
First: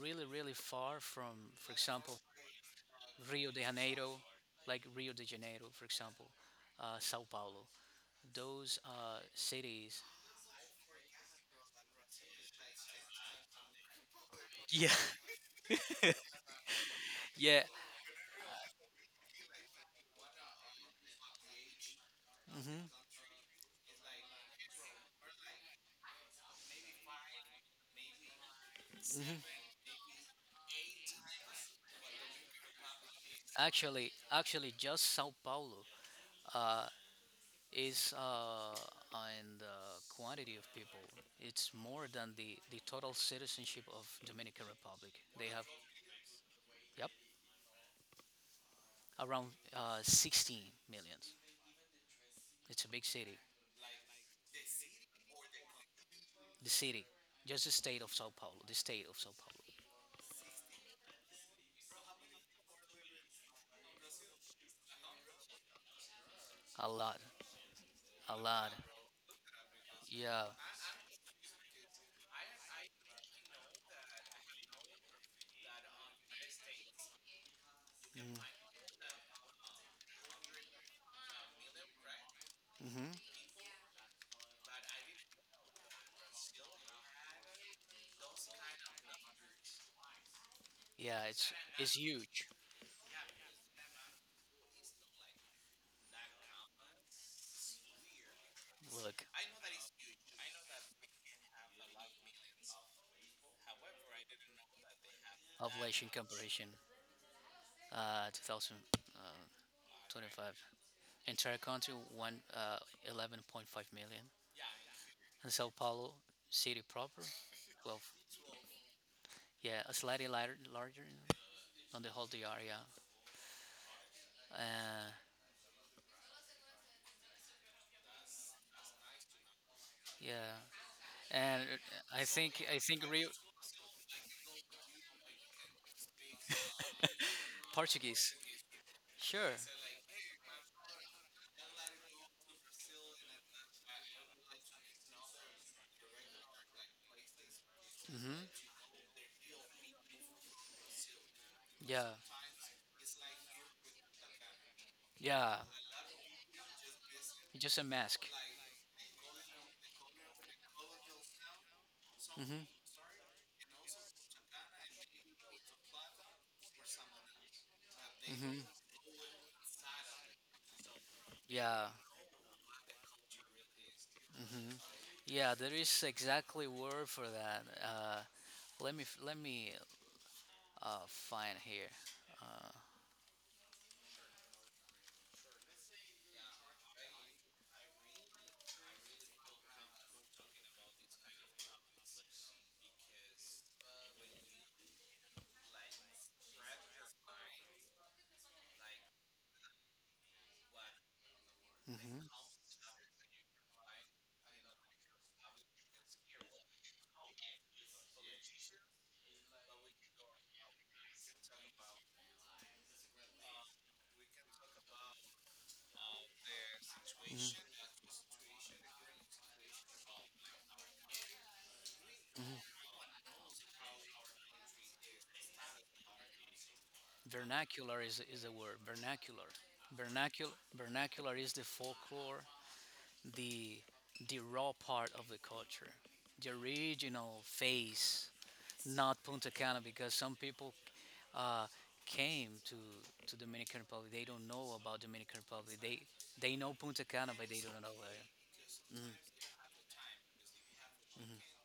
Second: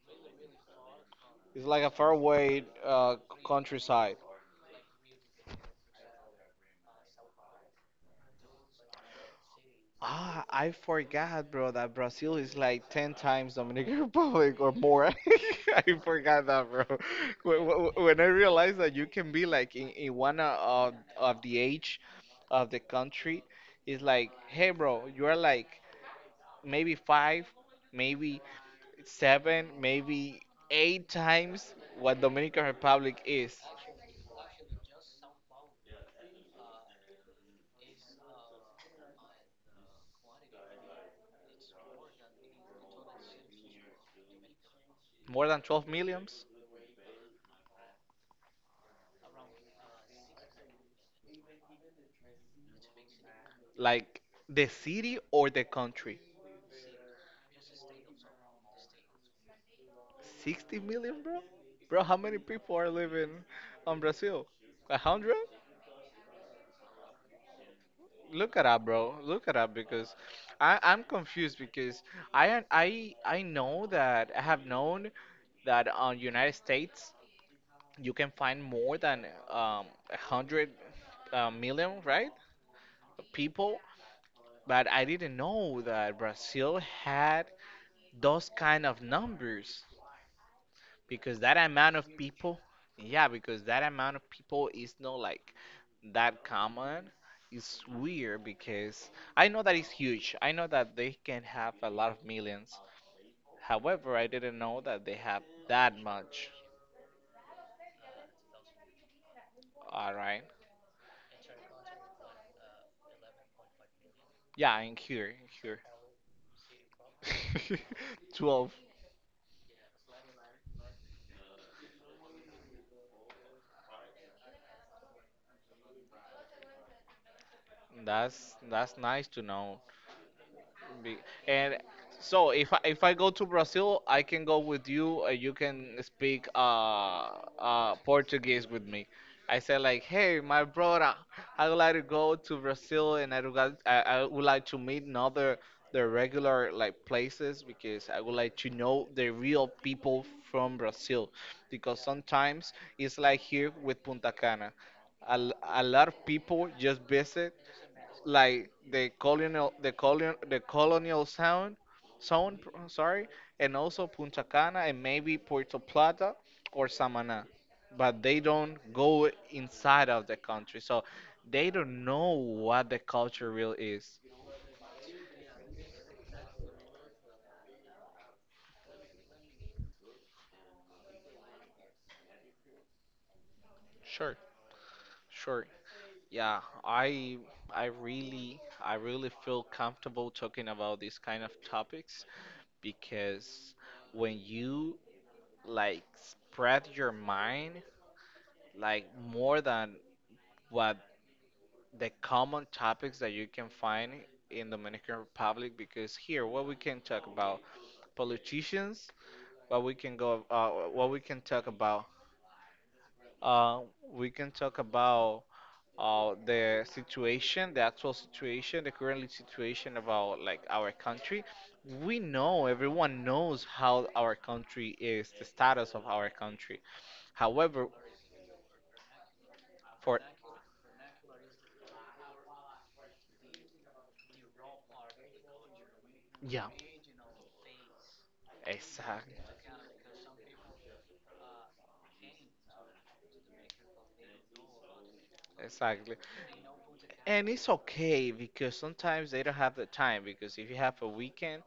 A: really really far from,
B: it's
A: for
B: like a
A: example,
B: faraway uh,
A: Rio de
B: countryside.
A: Janeiro, like Rio de Janeiro, for example, uh, Sao Paulo. Those uh, cities.
B: Ah, I forgot, bro, that Brazil is like ten times Dominican Republic or
A: Yeah,
B: more. I forgot that, bro.
A: yeah.
B: When, when when I realized that you can be like in, in one of, of the age of the country, it's like, hey, bro, you're like maybe five, maybe seven, maybe eight times what Dominican Republic is.
A: Actually, actually, just Sao Paulo uh, is uh, in the quantity of people. It's more than the, the total citizenship of Dominican Republic. They
B: More than
A: have,
B: twelve millions?
A: yep, around uh, sixteen millions. It's a big city.
B: Like the city or the country?
A: The city, just the state of Sao Paulo, the state of Sao Paulo.
B: sixty million, bro? Bro, how many people are living on Brazil? A 100?
A: A lot, a
B: Look at
A: lot.
B: that, bro. Look at that, because
A: Yeah,
B: I, I'm confused, because I I I know that I have known that on United States you can find
A: mm-hmm.
B: more than um, a hundred uh, million, right?
A: Mm-hmm.
B: People, but I didn't know that Brazil had those kind of numbers.
A: Yeah.
B: Because
A: It's
B: that amount
A: it's
B: of
A: huge.
B: people, yeah, because that amount of people is not like that common. It's weird because
A: Look,
B: I know that it's huge, I know that they can have a lot of millions, however I didn't know that they have that
A: population
B: much.
A: comparison. Uh, two thousand twenty-five.
B: All right.
A: Entire country, one uh, eleven point five million.
B: Yeah, in here in
A: And Sao
B: here,
A: Paulo city proper, well,
B: twelve.
A: yeah, a slightly lighter, larger, you know, on the whole D R, yeah. Uh,
B: that's that's nice to know.
A: yeah,
B: Be-
A: and
B: And
A: I
B: so
A: think
B: if I,
A: I
B: if
A: think
B: I
A: Rio.
B: go to Brazil, I can go with you. Uh, you can speak uh, uh,
A: Portuguese.
B: Portuguese with me.
A: Sure.
B: I said like, hey, my brother, I would like to go to Brazil, and I would, like, I, I would like to meet another, the regular like places, because I would like
A: Hmm.
B: to know the real people from Brazil, because
A: Yeah.
B: sometimes it's like here with Punta Cana, a, l-
A: Yeah.
B: a lot of people just visit
A: It's just a mask.
B: like the colonial, the colonial the colonial sound zone,
A: Hmm.
B: sorry, and also Punta Cana and maybe Puerto Plata or Samaná, but they
A: Hmm.
B: don't go inside of the country, so they
A: Yeah.
B: don't know what the culture really is.
A: Hmm. Yeah. There is exactly word for that. Uh, let me let me uh, find here. Uh,
B: Sure. Sure, yeah, I I really, I really feel comfortable talking about these kind of topics, because when you like spread your mind like more than what the
A: mhm.
B: common topics that you can find in Dominican Republic, because here what we can talk about politicians, what we can go, uh, what we can talk about, uh, we can talk about uh, the situation, the actual situation, the currently situation about like our country. We know, everyone knows how our country is, the status of our country. However,
A: Vernacular is, is a word. Vernacular,
B: for,
A: vernacular, vernacular is the folklore, the the raw part of the culture, the
B: yeah,
A: original face. Not
B: exactly,
A: Punta Cana, because some people uh, came to to Dominican Republic. They don't know about Dominican Republic. they
B: exactly.
A: they know Punta Cana,
B: And
A: but they
B: it's
A: don't know it.
B: okay because sometimes they don't have the time. Because if you have a weekend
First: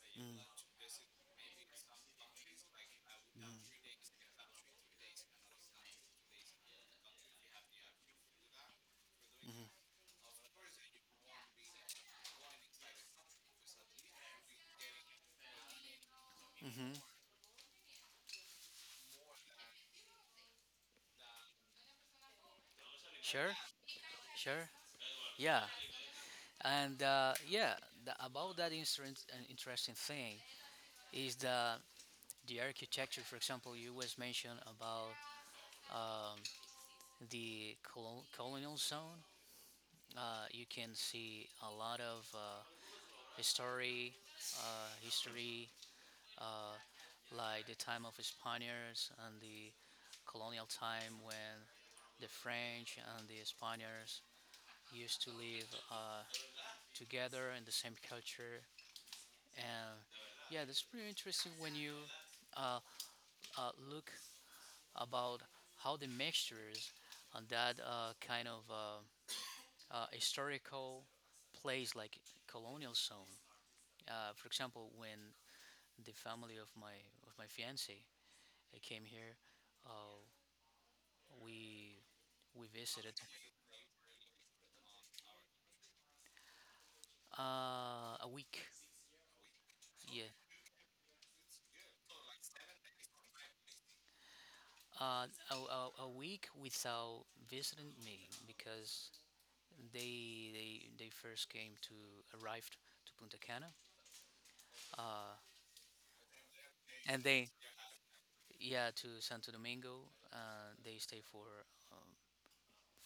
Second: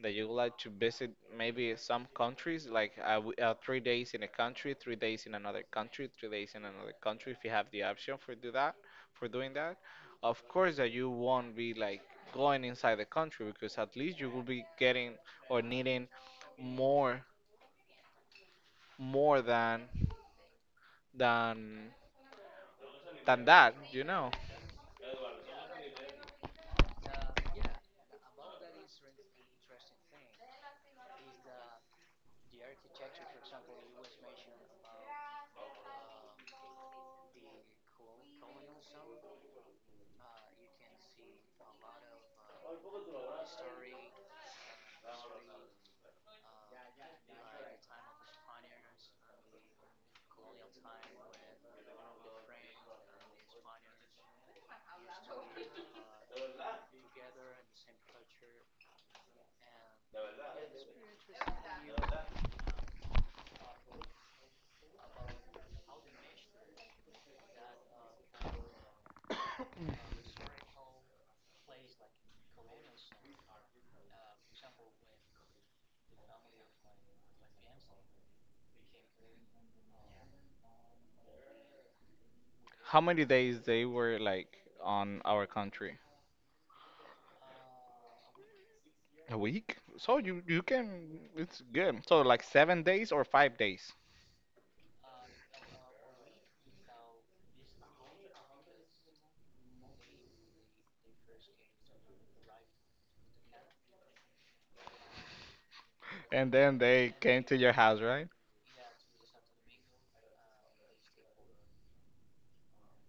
B: that you would like to visit, maybe some countries, like uh, w- uh, three days in a country, three days in another country, three days in another country, if you have the option for do that, for doing that, of course that you won't be like going inside the country, because at least you will be getting or needing
A: Hmm.
B: more, more than than than
A: Sure.
B: that. You know,
A: Sure. Yeah. And uh, yeah, the, about that inter- interesting thing is that the architecture, for example, you was mentioned about um, the colo- colonial zone. Uh, you can see a lot of uh, history, uh, history uh, like the time of the Spaniards and the colonial time when the French and the Spaniards used to live uh, together in the same culture. And yeah, that's pretty interesting when you uh, uh, look about how the mixtures on that uh, kind of uh, uh, historical place like colonial zone. Uh, for example, when the family of my of my fiance uh, came here, uh, we we
B: how
A: visited
B: many days they were like on our country?
A: uh, a week.
B: A week? So
A: Yeah,
B: you you can, it's good. So like seven days or five days,
A: uh, a, a, a week without visiting me, because they they they first came to arrived to Punta Cana, uh,
B: and then they
A: and
B: came
A: they,
B: to your house, right?
A: yeah, to Santo Domingo. Uh, they stay for um,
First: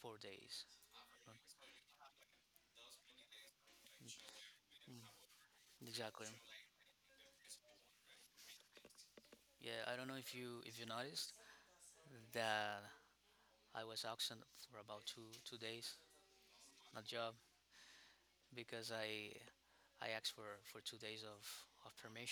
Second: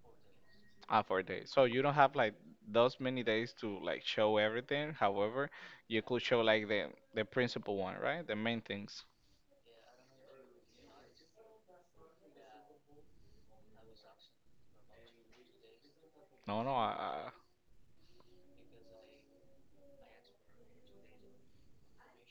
A: four days.
B: Ah, four days. So you don't have like those many days to like show everything. However, you could
A: Exactly.
B: show like the the principal one, right? The main things.
A: Yeah, I don't know if you if you noticed that I was absent for about two two days
B: No, no,
A: on a
B: I,
A: job, because I I asked for for two days of of permission.